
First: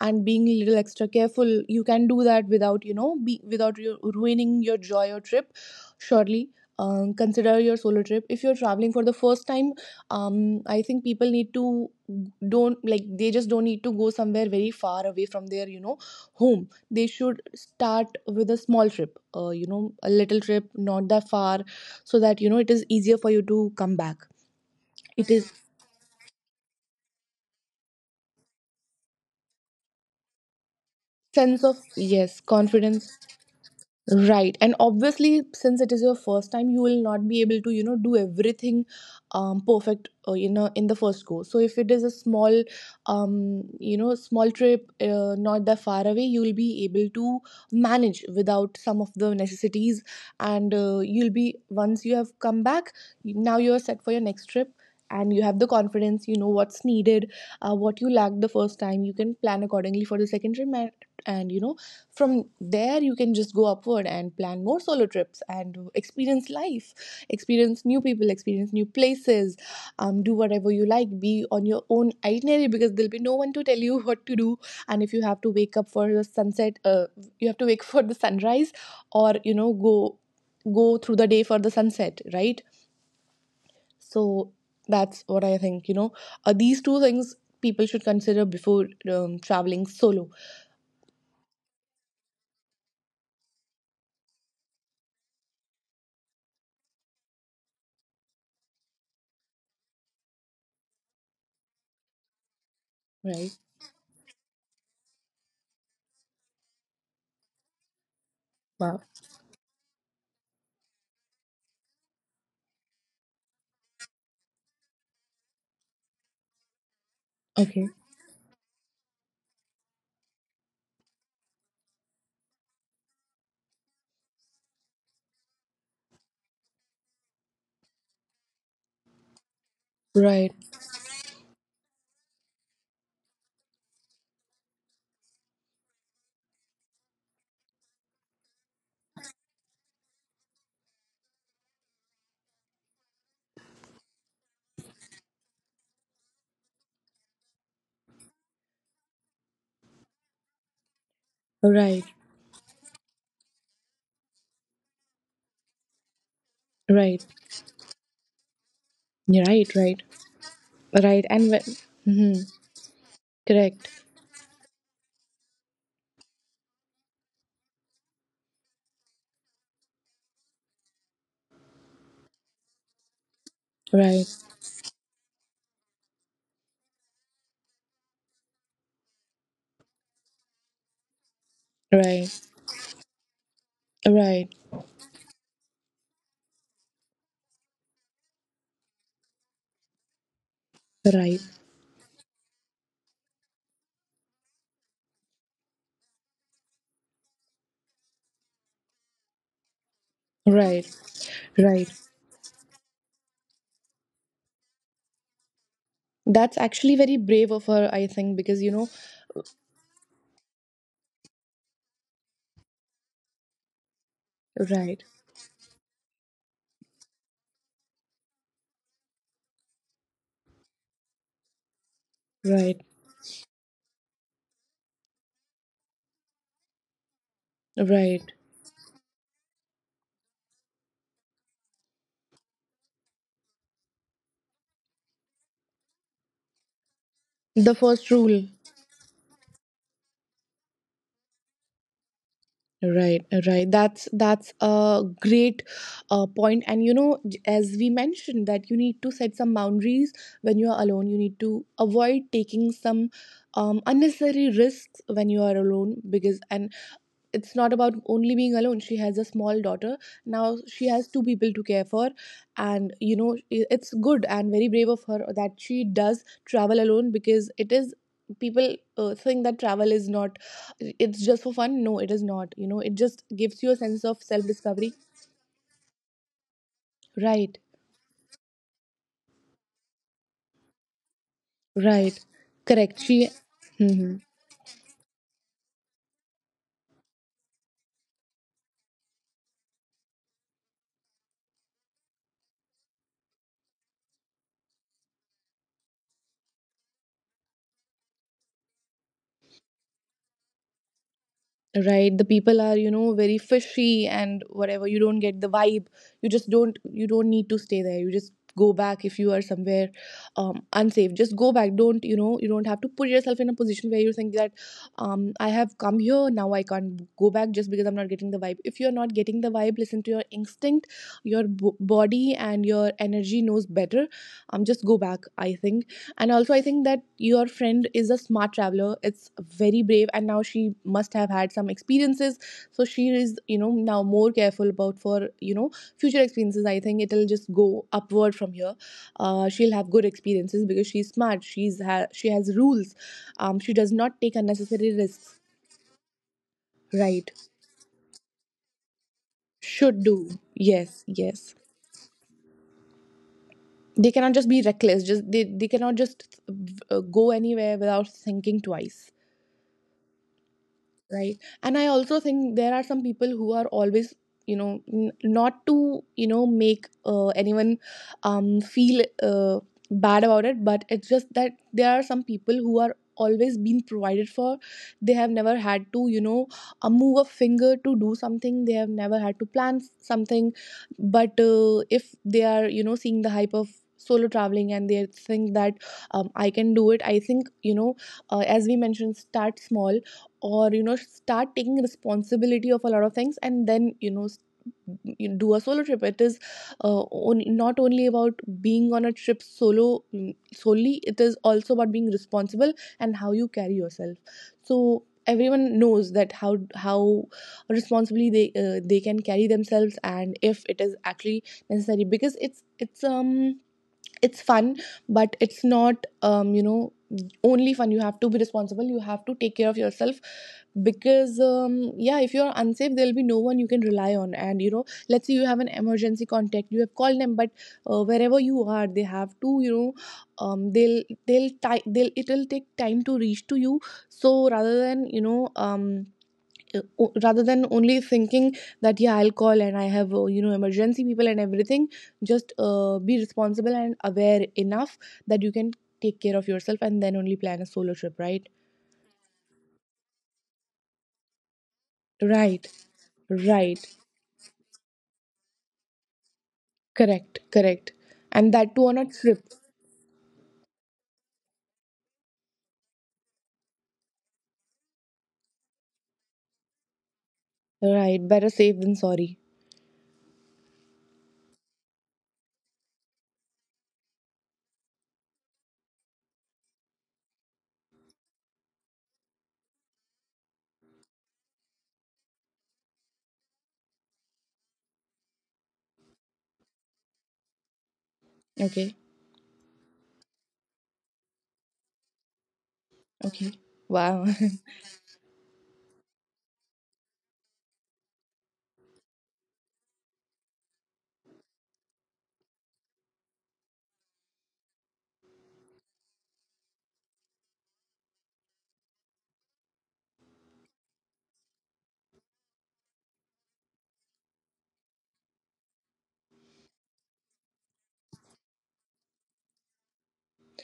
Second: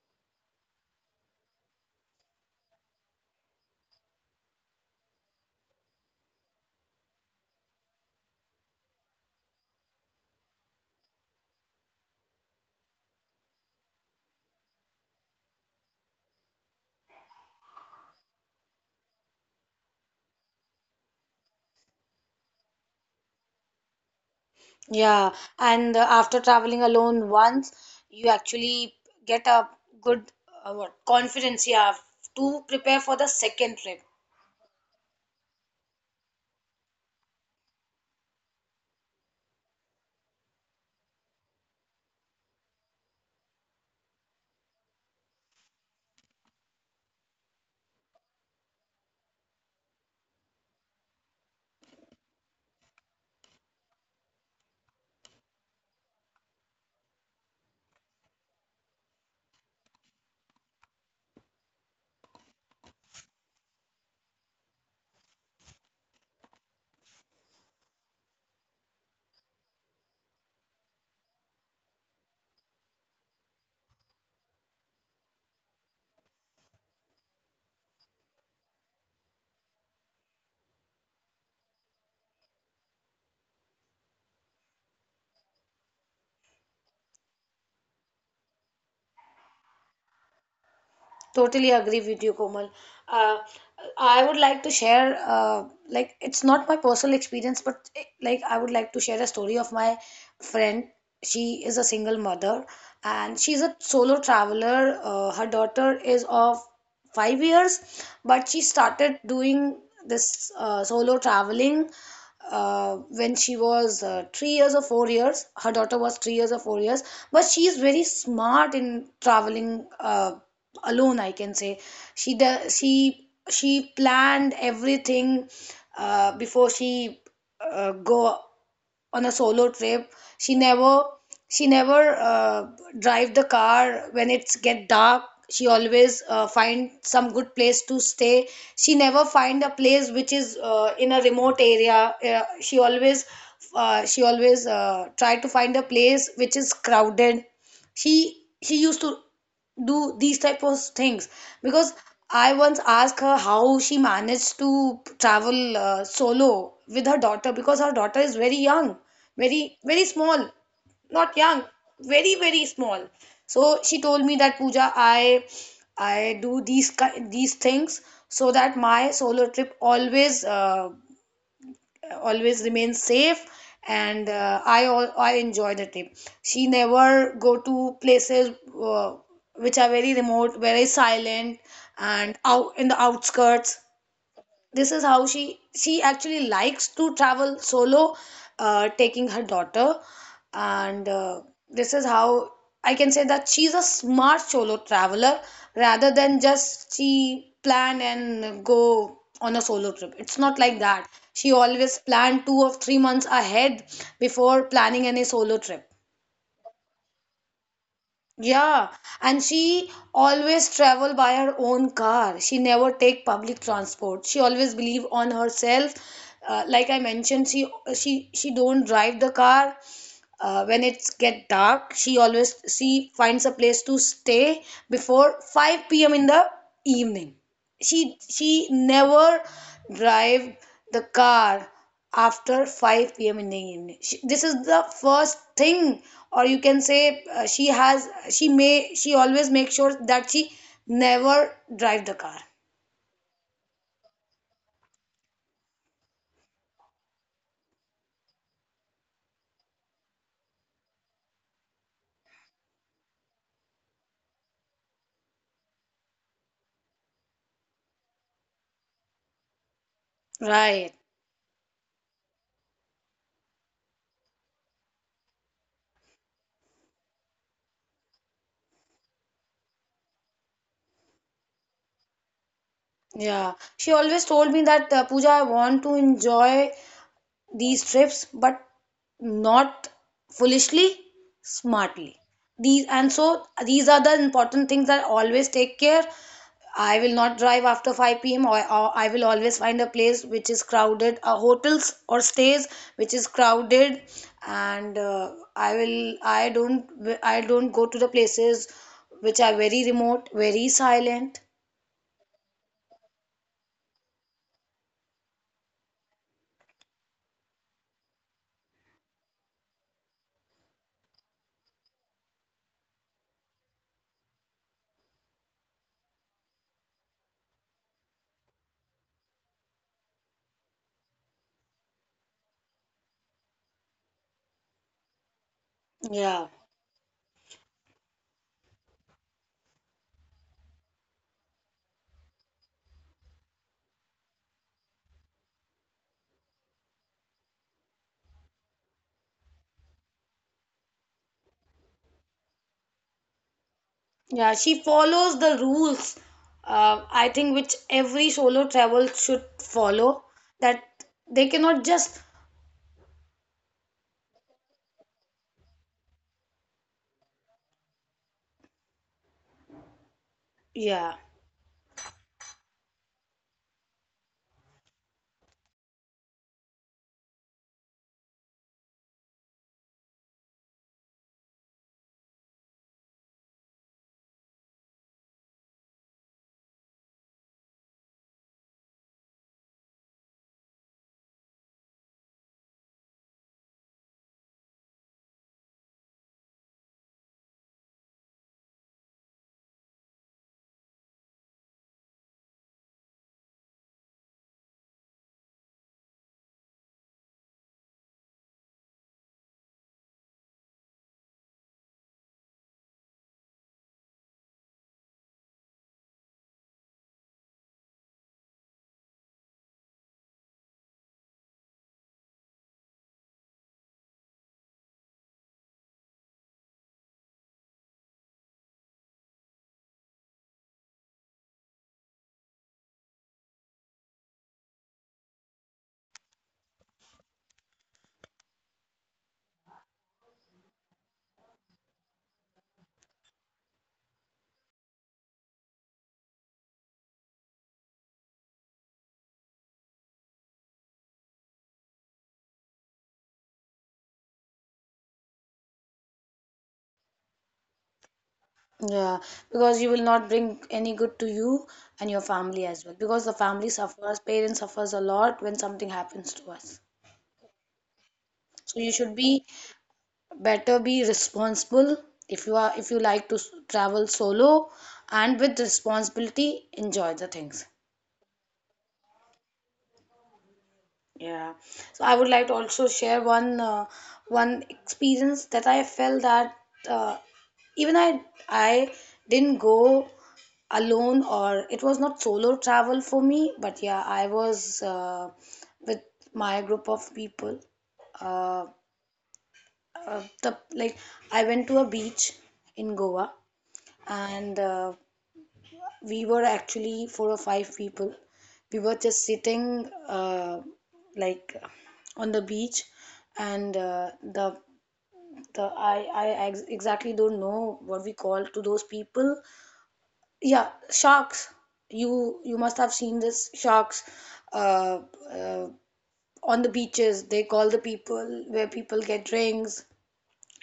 [SPEAKER 2] and being a little extra careful, you can do that without, you know, be without you ruining your joy or trip, surely, um, consider your solo trip. If you're traveling for the first time, um, I think people need to, don't like, they just don't need to go somewhere very far away from their, you know, home. They should start with a small trip, uh, you know, a little trip, not that far, so that you know it is easier for you to come back. It
[SPEAKER 1] yeah,
[SPEAKER 2] is
[SPEAKER 1] and uh, after traveling alone once, you actually get a good uh, what
[SPEAKER 2] sense
[SPEAKER 1] confidence,
[SPEAKER 2] of
[SPEAKER 1] yeah,
[SPEAKER 2] yes
[SPEAKER 1] to prepare for
[SPEAKER 2] confidence.
[SPEAKER 1] the second trip.
[SPEAKER 2] Right. And obviously, since it is your first time, you will not be able to, you know, do everything um, perfect, uh, you know, in the first go. So if it is a small, um, you know, small trip, uh, not that far away, you will be able to manage without some of the necessities. And uh, you'll be, once you have come back, now you're set for your next trip. And you have the confidence, you know what's needed, uh, what you lacked the first time. You can plan accordingly for the second trip, and, and you know from there you can just go upward and plan more solo trips and experience life, experience new people, experience new places. Um, do whatever you like, be on your own itinerary because there'll be no one to tell you what to do. And if you have to wake up for the sunset, uh, you have to wake for the sunrise or you know go go through the day for the sunset, right? So that's what I think, you know, uh, these two things people should consider before um, traveling solo.
[SPEAKER 1] Totally agree with you, Komal. Uh, I would like to share, uh, like, it's not my personal experience, but eh, like, I would like to share a story of my friend. She is a single mother and she's
[SPEAKER 2] Right.
[SPEAKER 1] a solo traveler. Uh, her daughter is of five years, but she
[SPEAKER 2] Wow.
[SPEAKER 1] started doing this uh, solo traveling uh, when she was uh, three years or four years. Her daughter was three years or four years, but she is
[SPEAKER 2] Okay.
[SPEAKER 1] very smart in traveling uh, alone. I can say she does. she she planned everything uh, before she uh, go on a solo trip. She
[SPEAKER 2] Right.
[SPEAKER 1] never she never uh, drive the car when it's get dark. She always uh, find some good place to stay. She never find a place which is uh, in a remote area. Uh, she always uh, she always uh, try to find a place which is crowded. She she used to do these type of things because
[SPEAKER 2] Right,
[SPEAKER 1] I once asked her how she managed to travel uh, solo with her
[SPEAKER 2] right.
[SPEAKER 1] daughter, because her daughter is very young,
[SPEAKER 2] Yeah, right,
[SPEAKER 1] very
[SPEAKER 2] right.
[SPEAKER 1] very small,
[SPEAKER 2] Right,
[SPEAKER 1] not
[SPEAKER 2] and when,
[SPEAKER 1] young, very
[SPEAKER 2] mm-hmm,
[SPEAKER 1] very small. So
[SPEAKER 2] correct,
[SPEAKER 1] she told me that Pooja, I I do these ki- these things so that my solo trip always uh, always remain safe
[SPEAKER 2] right,
[SPEAKER 1] and uh, I al- I enjoy the trip. She never go to places uh, which are very remote, very silent,
[SPEAKER 2] right,
[SPEAKER 1] and out in the outskirts.
[SPEAKER 2] right,
[SPEAKER 1] This is how she she actually likes to travel solo, uh, taking her daughter, and
[SPEAKER 2] right,
[SPEAKER 1] uh, this is how I can say that she's a smart solo traveler, rather than just she plan and go on a solo trip. It's not like
[SPEAKER 2] right,
[SPEAKER 1] that. She
[SPEAKER 2] right.
[SPEAKER 1] always plan two or three months ahead before planning any solo trip.
[SPEAKER 2] That's actually very brave of her, I think, because you know,
[SPEAKER 1] Yeah, and she always travel by her own car. She never take public transport. She always
[SPEAKER 2] right,
[SPEAKER 1] believe on herself. Uh, like I mentioned, she she she don't drive the car, uh, when it's get dark, she always
[SPEAKER 2] right,
[SPEAKER 1] she finds a place to stay before five p.m in the evening. she
[SPEAKER 2] right.
[SPEAKER 1] she never drive the car after five p.m in the evening. She, this is the first thing, or you can say, uh, she
[SPEAKER 2] The
[SPEAKER 1] has
[SPEAKER 2] first rule.
[SPEAKER 1] she may she always make sure that she never drive the car.
[SPEAKER 2] Right, right. That's that's a great uh, point. And you know, j- as we mentioned, that you need to set some boundaries when you are alone. You need to avoid taking some um, unnecessary risks when you are alone, because and it's not about only being alone, she has a small daughter. Now
[SPEAKER 1] Right.
[SPEAKER 2] she has two people to care for. And you know, i- it's good and very brave of her that she does travel alone, because it is, people uh, think that travel is not, it's just for fun. No, it is not, you know, it just
[SPEAKER 1] Yeah,
[SPEAKER 2] gives you a
[SPEAKER 1] she
[SPEAKER 2] sense
[SPEAKER 1] always
[SPEAKER 2] of
[SPEAKER 1] told
[SPEAKER 2] self
[SPEAKER 1] me that,
[SPEAKER 2] discovery.
[SPEAKER 1] uh, Pooja, I want to enjoy
[SPEAKER 2] Right,
[SPEAKER 1] these trips, but not foolishly, smartly.
[SPEAKER 2] right,
[SPEAKER 1] These
[SPEAKER 2] correct,
[SPEAKER 1] And so
[SPEAKER 2] she.
[SPEAKER 1] these are the
[SPEAKER 2] Mhm.
[SPEAKER 1] important things that always take care. I will not drive after five p.m, or, or I will always find a place which is crowded, uh, hotels or stays which is crowded. And uh, i will i don't i don't go to the places which are very remote, very silent.
[SPEAKER 2] Right, the people are you know very fishy and whatever, you don't get the vibe, you just don't, you don't need to stay there, you just go back. If you are somewhere um, unsafe, just go back. Don't, you know, you don't have to put yourself in a position where you think that um, I have come here now, I can't go back just because I'm not getting the vibe. If you're not getting the vibe, listen to your instinct, your b- body and your energy knows better. Um, just go back, I think. And
[SPEAKER 1] Yeah.
[SPEAKER 2] also, I think that your friend is a smart traveler. It's very brave, and now she must have had some experiences. So she is, you know, now more careful about for you know future experiences. I think it'll just go upward from here. Uh, she'll have good experiences because she's smart. She's ha- she has rules. Um, she does not take
[SPEAKER 1] Yeah, she
[SPEAKER 2] unnecessary risks.
[SPEAKER 1] follows the rules, uh,
[SPEAKER 2] Right?
[SPEAKER 1] I think, which every solo travel should
[SPEAKER 2] Should
[SPEAKER 1] follow.
[SPEAKER 2] do.
[SPEAKER 1] That
[SPEAKER 2] Yes.
[SPEAKER 1] they
[SPEAKER 2] Yes.
[SPEAKER 1] cannot just,
[SPEAKER 2] They cannot just be reckless. Just they, they cannot just uh, go anywhere without thinking twice.
[SPEAKER 1] yeah,
[SPEAKER 2] Right. And I also think there are some people who are always, you know, n- not to you know make uh, anyone um feel uh, bad about it, but it's just that there are some people who are always being provided for. They have never had to, you know, uh, move a finger to do something. They have never had to plan something. But uh, if they are, you know, seeing the hype of solo traveling and they think that um, I can do it, I think, you know, uh, as we mentioned, start small or you know start taking responsibility of a lot of things, and then you know you do a solo trip. It is uh, on, not only about being on a trip solo mm, solely. It is also about being responsible and how you carry yourself. So everyone knows that how how responsibly they uh, they can carry themselves and if it is actually necessary, because it's it's um it's fun, but it's not um, you know only fun. You have to be responsible, you have to take care of yourself, because um, yeah, if you're unsafe, there'll be no one you can rely on. And you know, let's say you have an emergency contact, you have called them, but uh, wherever you are, they have to you know um, they'll they'll ti- they'll it'll take time to reach to you. So rather than you know um, uh, rather than only thinking that yeah, I'll call and I have uh, you know emergency people and everything, just uh, be responsible and aware enough that you can take care of yourself, and then only plan a solo trip, right?
[SPEAKER 1] yeah, because you will not bring any good to you and your family
[SPEAKER 2] Right,
[SPEAKER 1] as well. Because the family
[SPEAKER 2] right,
[SPEAKER 1] suffers, parents suffers a lot when something happens to us.
[SPEAKER 2] correct, correct. And
[SPEAKER 1] So
[SPEAKER 2] that
[SPEAKER 1] you
[SPEAKER 2] too on a
[SPEAKER 1] should be,
[SPEAKER 2] trip.
[SPEAKER 1] better be responsible, if you are if you like to s- travel solo, and with responsibility enjoy the things.
[SPEAKER 2] Right, better safe than sorry.
[SPEAKER 1] Yeah. So I would like to also share one uh, one experience that I felt that, uh, even I I didn't go alone, or it was not solo travel for me, but yeah, I was uh, with my group of people. Uh,
[SPEAKER 2] Okay.
[SPEAKER 1] uh, the like I went to a beach in Goa,
[SPEAKER 2] Okay. Wow.
[SPEAKER 1] and uh, we were actually four or five people. We were just sitting, uh, like, on the beach, and uh, the the I I ex exactly don't know what we call to those people. Yeah, sharks. You you must have seen this sharks, uh, uh, on the beaches. They call the people where people get rings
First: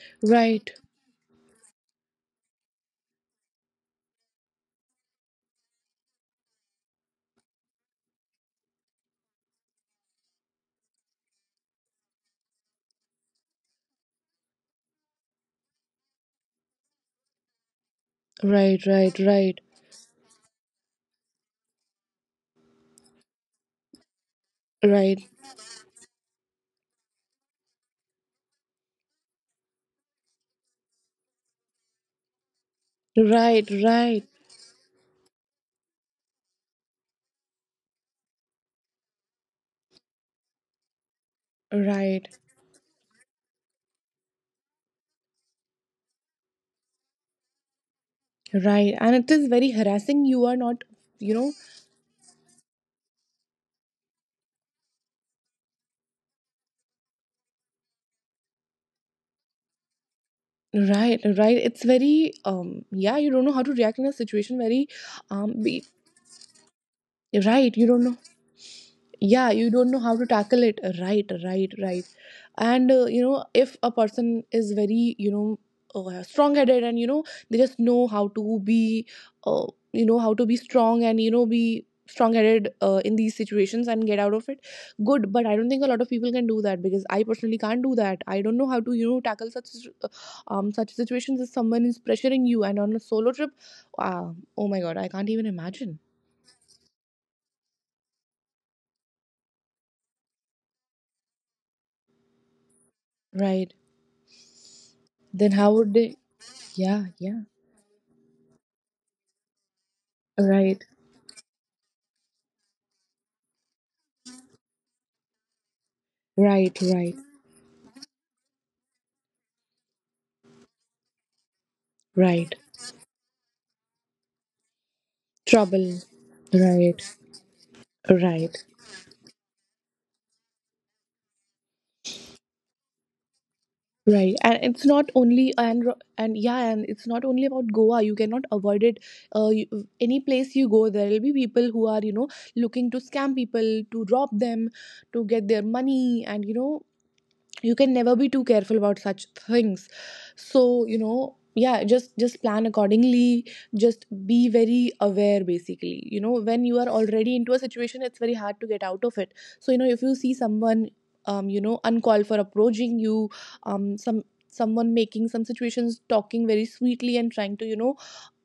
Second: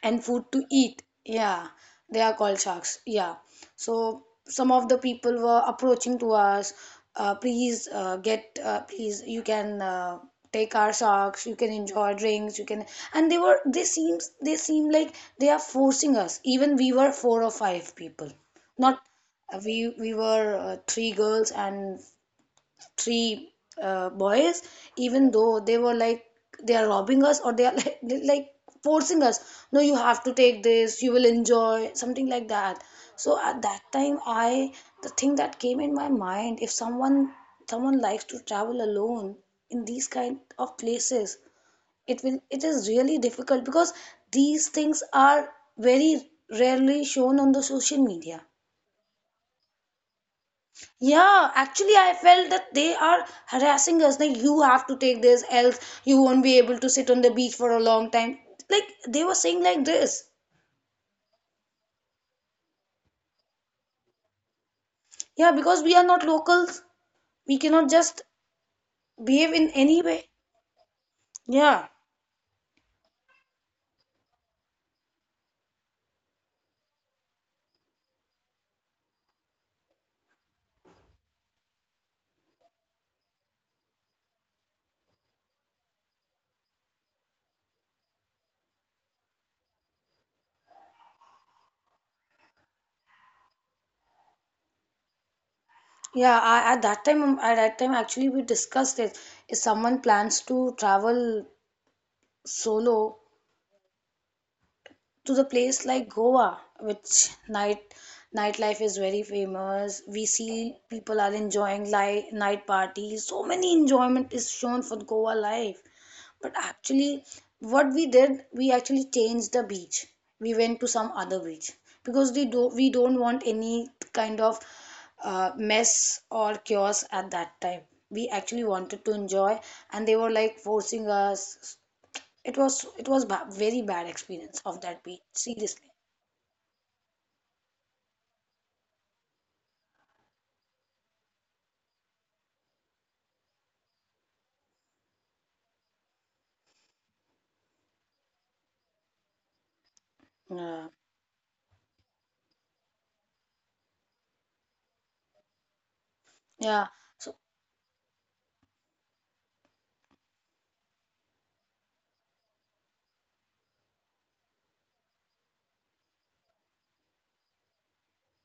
[SPEAKER 1] and food to
[SPEAKER 2] Right,
[SPEAKER 1] eat. Yeah, they are called sharks. Yeah. So some of the people were approaching to us. Uh, please, uh, get. Uh, please, you can, uh, take our sharks. You can enjoy drinks. You can. And they were. They seems. They seem like they are forcing us, even we were four or five people.
[SPEAKER 2] right,
[SPEAKER 1] Not,
[SPEAKER 2] right,
[SPEAKER 1] uh,
[SPEAKER 2] right,
[SPEAKER 1] we. We were uh, three girls and three uh, boys,
[SPEAKER 2] right,
[SPEAKER 1] even though they were like, they are robbing us, or they are like, they're like forcing us. No, you have to take this, you will enjoy, something like that. So at
[SPEAKER 2] right,
[SPEAKER 1] that time,
[SPEAKER 2] right,
[SPEAKER 1] I the thing that came in my mind, if someone someone likes to travel alone in these kind of places, it
[SPEAKER 2] right,
[SPEAKER 1] will it is really difficult because these things are very rarely shown on the social media.
[SPEAKER 2] right. And it is very harassing, you are not, you know.
[SPEAKER 1] Yeah, actually, I felt that they are harassing us. Like, you have to take this, else you won't be able to sit on the beach for a long time. Like, they were saying like this.
[SPEAKER 2] Right, right. It's very um yeah, you don't know how to react in a situation, very
[SPEAKER 1] Yeah,
[SPEAKER 2] um be,
[SPEAKER 1] because we are not locals, we
[SPEAKER 2] right,
[SPEAKER 1] cannot
[SPEAKER 2] you don't
[SPEAKER 1] just
[SPEAKER 2] know,
[SPEAKER 1] behave
[SPEAKER 2] yeah,
[SPEAKER 1] in
[SPEAKER 2] you don't
[SPEAKER 1] any
[SPEAKER 2] know how
[SPEAKER 1] way.
[SPEAKER 2] to tackle it, right, right,
[SPEAKER 1] Yeah,
[SPEAKER 2] right. And uh, you know, if a person is very you know uh, strong headed and you know they just know how to be uh, you know how to be strong and you know be strong headed uh, in these situations and get out of it, good. But I don't think a lot of people can do that, because I personally can't do that. I don't know how to you know tackle such uh, um such situations. If someone is pressuring you and on a solo trip, uh, oh my god, I can't even imagine.
[SPEAKER 1] yeah. I, at that time, um, at that time, actually, we discussed it. If someone plans to travel solo,
[SPEAKER 2] Right,
[SPEAKER 1] to the
[SPEAKER 2] then how
[SPEAKER 1] place
[SPEAKER 2] would
[SPEAKER 1] like
[SPEAKER 2] they,
[SPEAKER 1] Goa,
[SPEAKER 2] yeah,
[SPEAKER 1] which
[SPEAKER 2] yeah.
[SPEAKER 1] night nightlife is very famous. We see
[SPEAKER 2] Right,
[SPEAKER 1] people are enjoying li- night parties. So many enjoyment is shown for Goa life. But
[SPEAKER 2] right, right,
[SPEAKER 1] actually, what we did, we actually changed the beach. We went to some other beach because, they
[SPEAKER 2] right.
[SPEAKER 1] do, we don't want any kind of, uh,
[SPEAKER 2] Trouble.
[SPEAKER 1] mess or
[SPEAKER 2] Right,
[SPEAKER 1] chaos at that time. We
[SPEAKER 2] right,
[SPEAKER 1] actually wanted to enjoy, and they were like forcing us. It was it was ba very bad
[SPEAKER 2] right. And
[SPEAKER 1] experience of
[SPEAKER 2] it's
[SPEAKER 1] that
[SPEAKER 2] not
[SPEAKER 1] beach,
[SPEAKER 2] only and
[SPEAKER 1] seriously.
[SPEAKER 2] ro- and yeah, and it's not only about Goa. You cannot avoid it. Uh, you, any place you go, there will be people who are you know looking to scam people, to rob them, to get their money, and you know you can never be too careful about such things. So
[SPEAKER 1] Yeah.
[SPEAKER 2] you know yeah, just just plan accordingly. Just be very aware basically. You know, when you
[SPEAKER 1] Yeah.
[SPEAKER 2] are already
[SPEAKER 1] So
[SPEAKER 2] into a situation, it's very hard to get out of it. So you know, if you see someone um you know uncalled for approaching you, um some someone making some situations, talking very sweetly and trying to you know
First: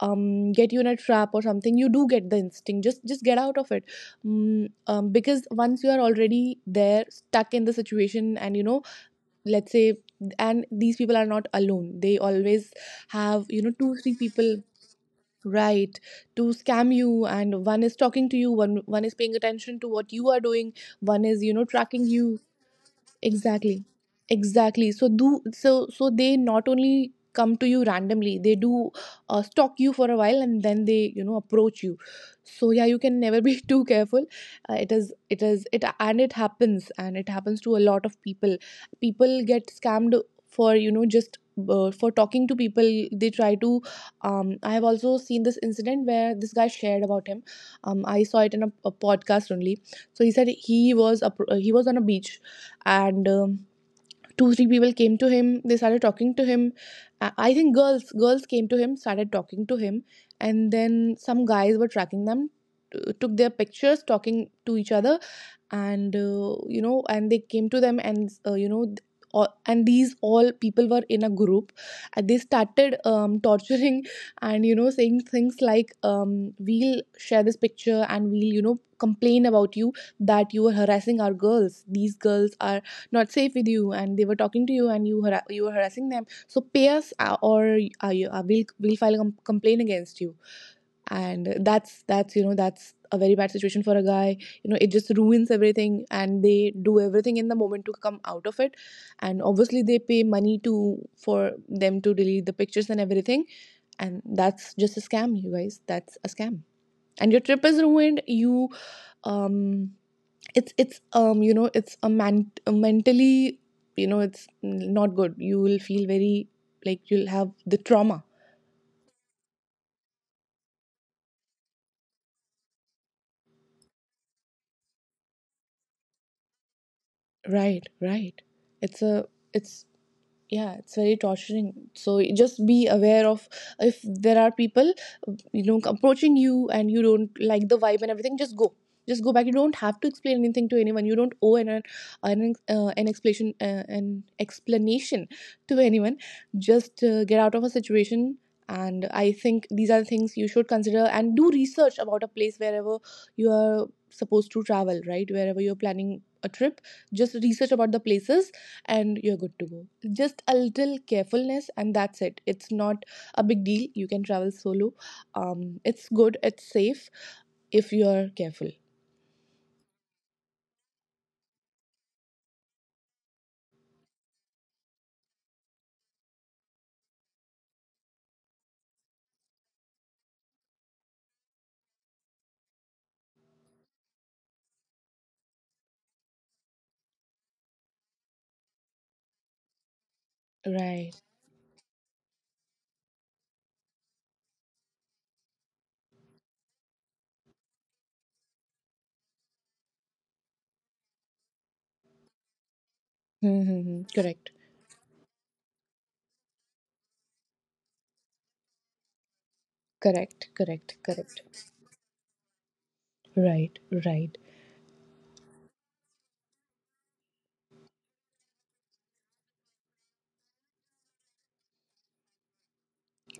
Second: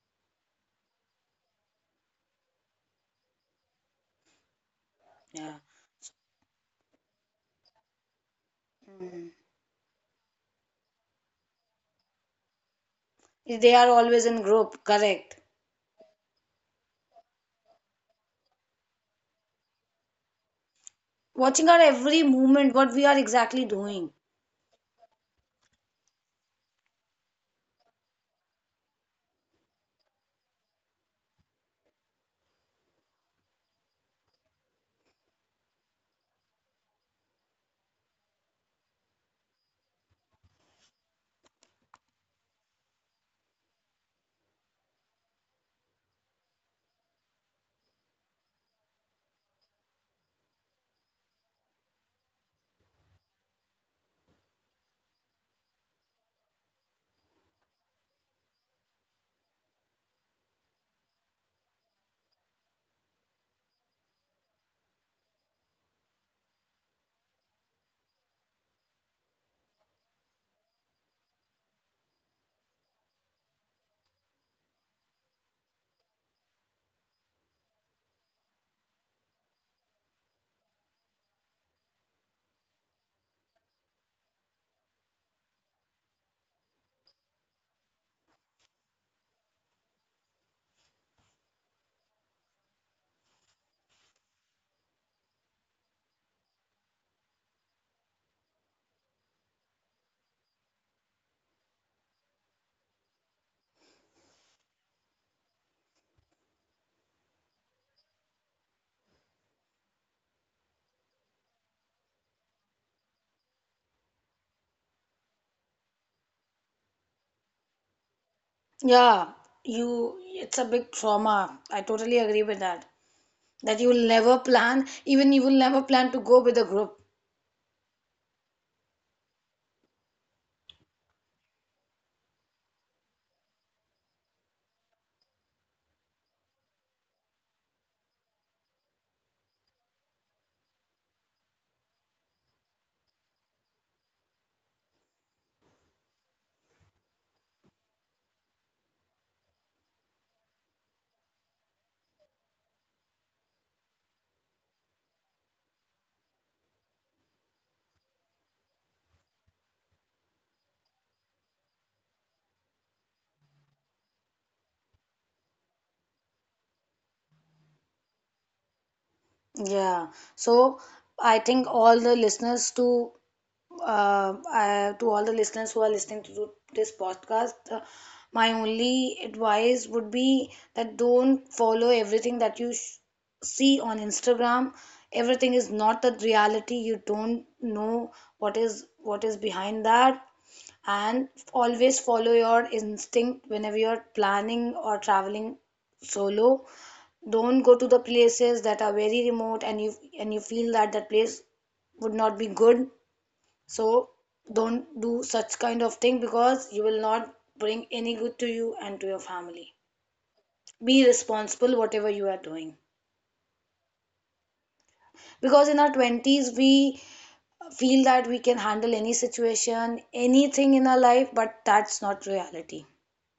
[SPEAKER 2] um get you in a trap or something, you do get the instinct, just just get out of it. Mm, um, because
[SPEAKER 1] yeah.
[SPEAKER 2] once you are already there stuck in the situation, and you know,
[SPEAKER 1] Mm.
[SPEAKER 2] let's say, and these people are not alone, they always have
[SPEAKER 1] They
[SPEAKER 2] you know
[SPEAKER 1] are
[SPEAKER 2] two
[SPEAKER 1] always
[SPEAKER 2] three
[SPEAKER 1] in
[SPEAKER 2] people.
[SPEAKER 1] group, correct.
[SPEAKER 2] Right, to scam you. And one is talking to you, one one is paying attention to what you are doing, one is you
[SPEAKER 1] Watching
[SPEAKER 2] know
[SPEAKER 1] our
[SPEAKER 2] tracking
[SPEAKER 1] every
[SPEAKER 2] you.
[SPEAKER 1] movement, what we are exactly
[SPEAKER 2] Exactly.
[SPEAKER 1] doing.
[SPEAKER 2] Exactly. So do so so they not only come to you randomly, they do uh, stalk you for a while and then they you know approach you. So yeah, you can never be too careful. Uh, it is it is it, and it happens, and it happens to a lot of people. People get scammed for you know just uh, for talking to people. They try to um, I have also seen this incident where this guy shared about him. um, I saw it in a, a podcast only. So he said he was a, he was on a beach. And um, two three people came to him, they started talking to him. i I think girls girls came to him, started talking to him. And then some guys were tracking them, t- took their pictures talking to each other. And uh, you know, and they came to them, and uh, you know th- all, and these all people were in a group, and they started um, torturing and you know saying things like um, we'll share this picture and we'll you know complain about you, that you were harassing our girls, these girls are not safe with you and they were talking to you and you har- you were harassing them, so pay us uh, or uh, you- uh, we'll, we'll file a com- complaint against you. And that's that's you know, that's a very bad situation for a guy. You know, it just ruins everything, and they do everything in the moment to come out of it. And obviously they pay money to, for them to delete the pictures and everything. And that's just a scam, you guys, that's a scam. And your trip is ruined, you um it's it's um you know, it's a man a mentally, you know, it's not good, you will feel very, like you'll have the trauma.
[SPEAKER 1] Yeah, you it's a big trauma. I totally agree with that. That you will never plan, even you will never plan to go with a group.
[SPEAKER 2] Right, right. it's a it's Yeah, it's very torturing. So just be aware of, if there are people you know approaching you and you don't like the vibe and everything, just go, just go back. You don't have to explain anything to anyone. You don't owe an an, uh, an explanation uh, an explanation to anyone. Just uh, get out of a situation. And I think these are the things you should consider, and do research about a place wherever you are supposed to travel, right? Wherever you're planning a trip, just research about the places and you're good to go. Just a little carefulness, and that's it. It's not a big deal. You can travel solo. Um, it's good, it's safe if you're careful.
[SPEAKER 1] Yeah. So I think all the listeners to uh, I, to all the listeners who are listening to this podcast, uh, my only advice would be that don't follow everything that you sh- see on Instagram. Everything is not the reality. You don't know what is what is behind that,
[SPEAKER 2] Right.
[SPEAKER 1] and always follow your instinct whenever you're planning or traveling solo. Don't go to the places that are very remote, and you and you feel that that place would not be good,
[SPEAKER 2] Mm-hmm.
[SPEAKER 1] so
[SPEAKER 2] Correct.
[SPEAKER 1] don't do such kind of thing because you will not bring any good to you and to your family.
[SPEAKER 2] Correct. Correct.
[SPEAKER 1] Be
[SPEAKER 2] Correct.
[SPEAKER 1] responsible whatever you are doing.
[SPEAKER 2] Right. Right.
[SPEAKER 1] Because in our twenties, we feel that we can handle any situation, anything in our life, but that's not reality.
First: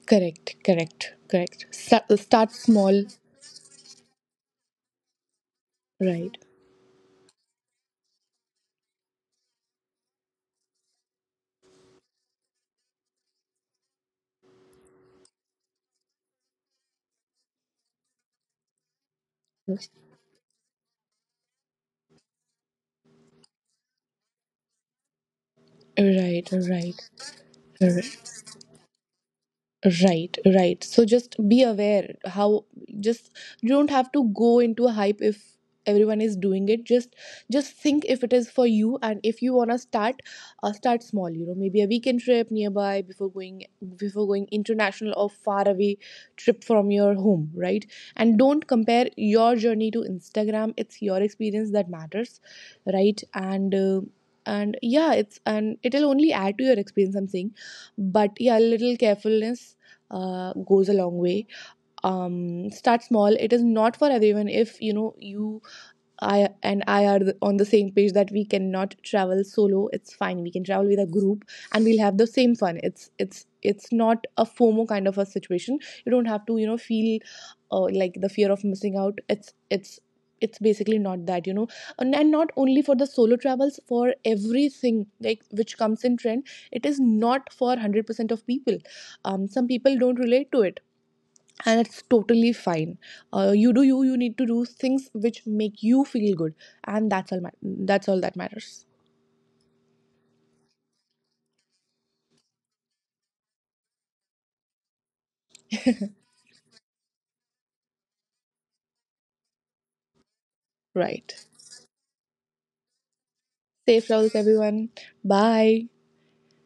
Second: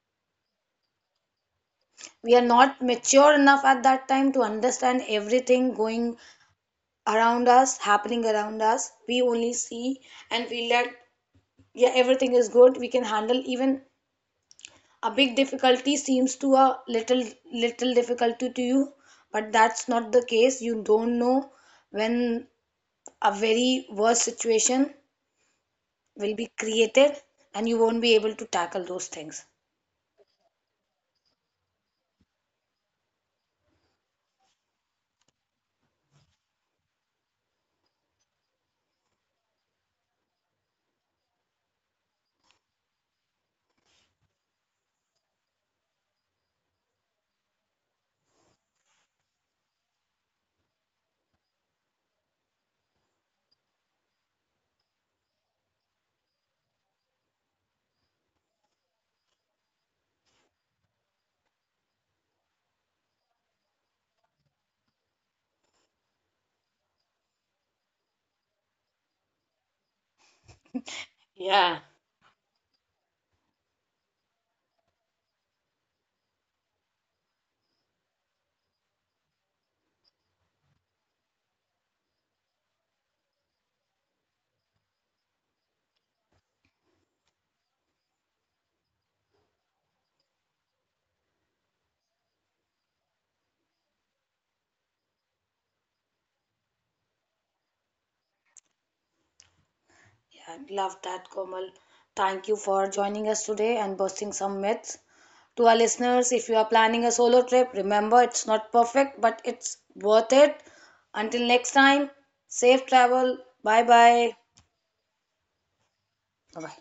[SPEAKER 2] Correct. Correct. Correct. Start,
[SPEAKER 1] We are
[SPEAKER 2] start
[SPEAKER 1] not
[SPEAKER 2] small.
[SPEAKER 1] mature enough at that time to understand everything going
[SPEAKER 2] Right.
[SPEAKER 1] around us, happening around us. We only see and feel that, yeah, everything is good. We can handle even a big difficulty, seems to a little little difficulty to you, but that's not the case. You don't know when a very worse situation will be
[SPEAKER 2] Right.
[SPEAKER 1] created,
[SPEAKER 2] Right.
[SPEAKER 1] and you won't be able to tackle those things.
[SPEAKER 2] Right, right. So just be aware how, just, you don't have to go into a hype if everyone is doing it. Just just think if it is for you, and if you wanna start, uh, start small. You know, maybe a weekend trip nearby before going, before going international or far away trip from your home, right? And don't compare your journey to Instagram. It's your experience that matters, right? And uh, and yeah, it's, and it'll only add to your experience, I'm saying. But yeah, a little carefulness uh, goes a long way. Um, start small. It is not for everyone. If you know, you I and I are the- on the same page that we cannot travel solo, it's fine. We can travel with a group,
[SPEAKER 1] Yeah.
[SPEAKER 2] and we'll have the same fun. It's it's it's not a FOMO kind of a situation. You don't have to you know feel uh, like the fear of missing out. It's it's it's basically not that, you know. And, and not only for the solo travels, for everything like which comes in trend, it is not for a hundred percent of people. Um some people don't relate to it, and it's totally fine. Uh, you do you, you need to do things which make you feel good, and that's all ma- that's all that matters.
[SPEAKER 1] Yeah, love that, Komal. Thank you for joining us today and busting some myths. To our listeners, if you are planning a solo trip, remember, it's not perfect but it's worth it.
[SPEAKER 2] Right,
[SPEAKER 1] Until next time, safe travel. Bye
[SPEAKER 2] safe
[SPEAKER 1] bye.
[SPEAKER 2] travels everyone, bye.
[SPEAKER 1] Bye bye.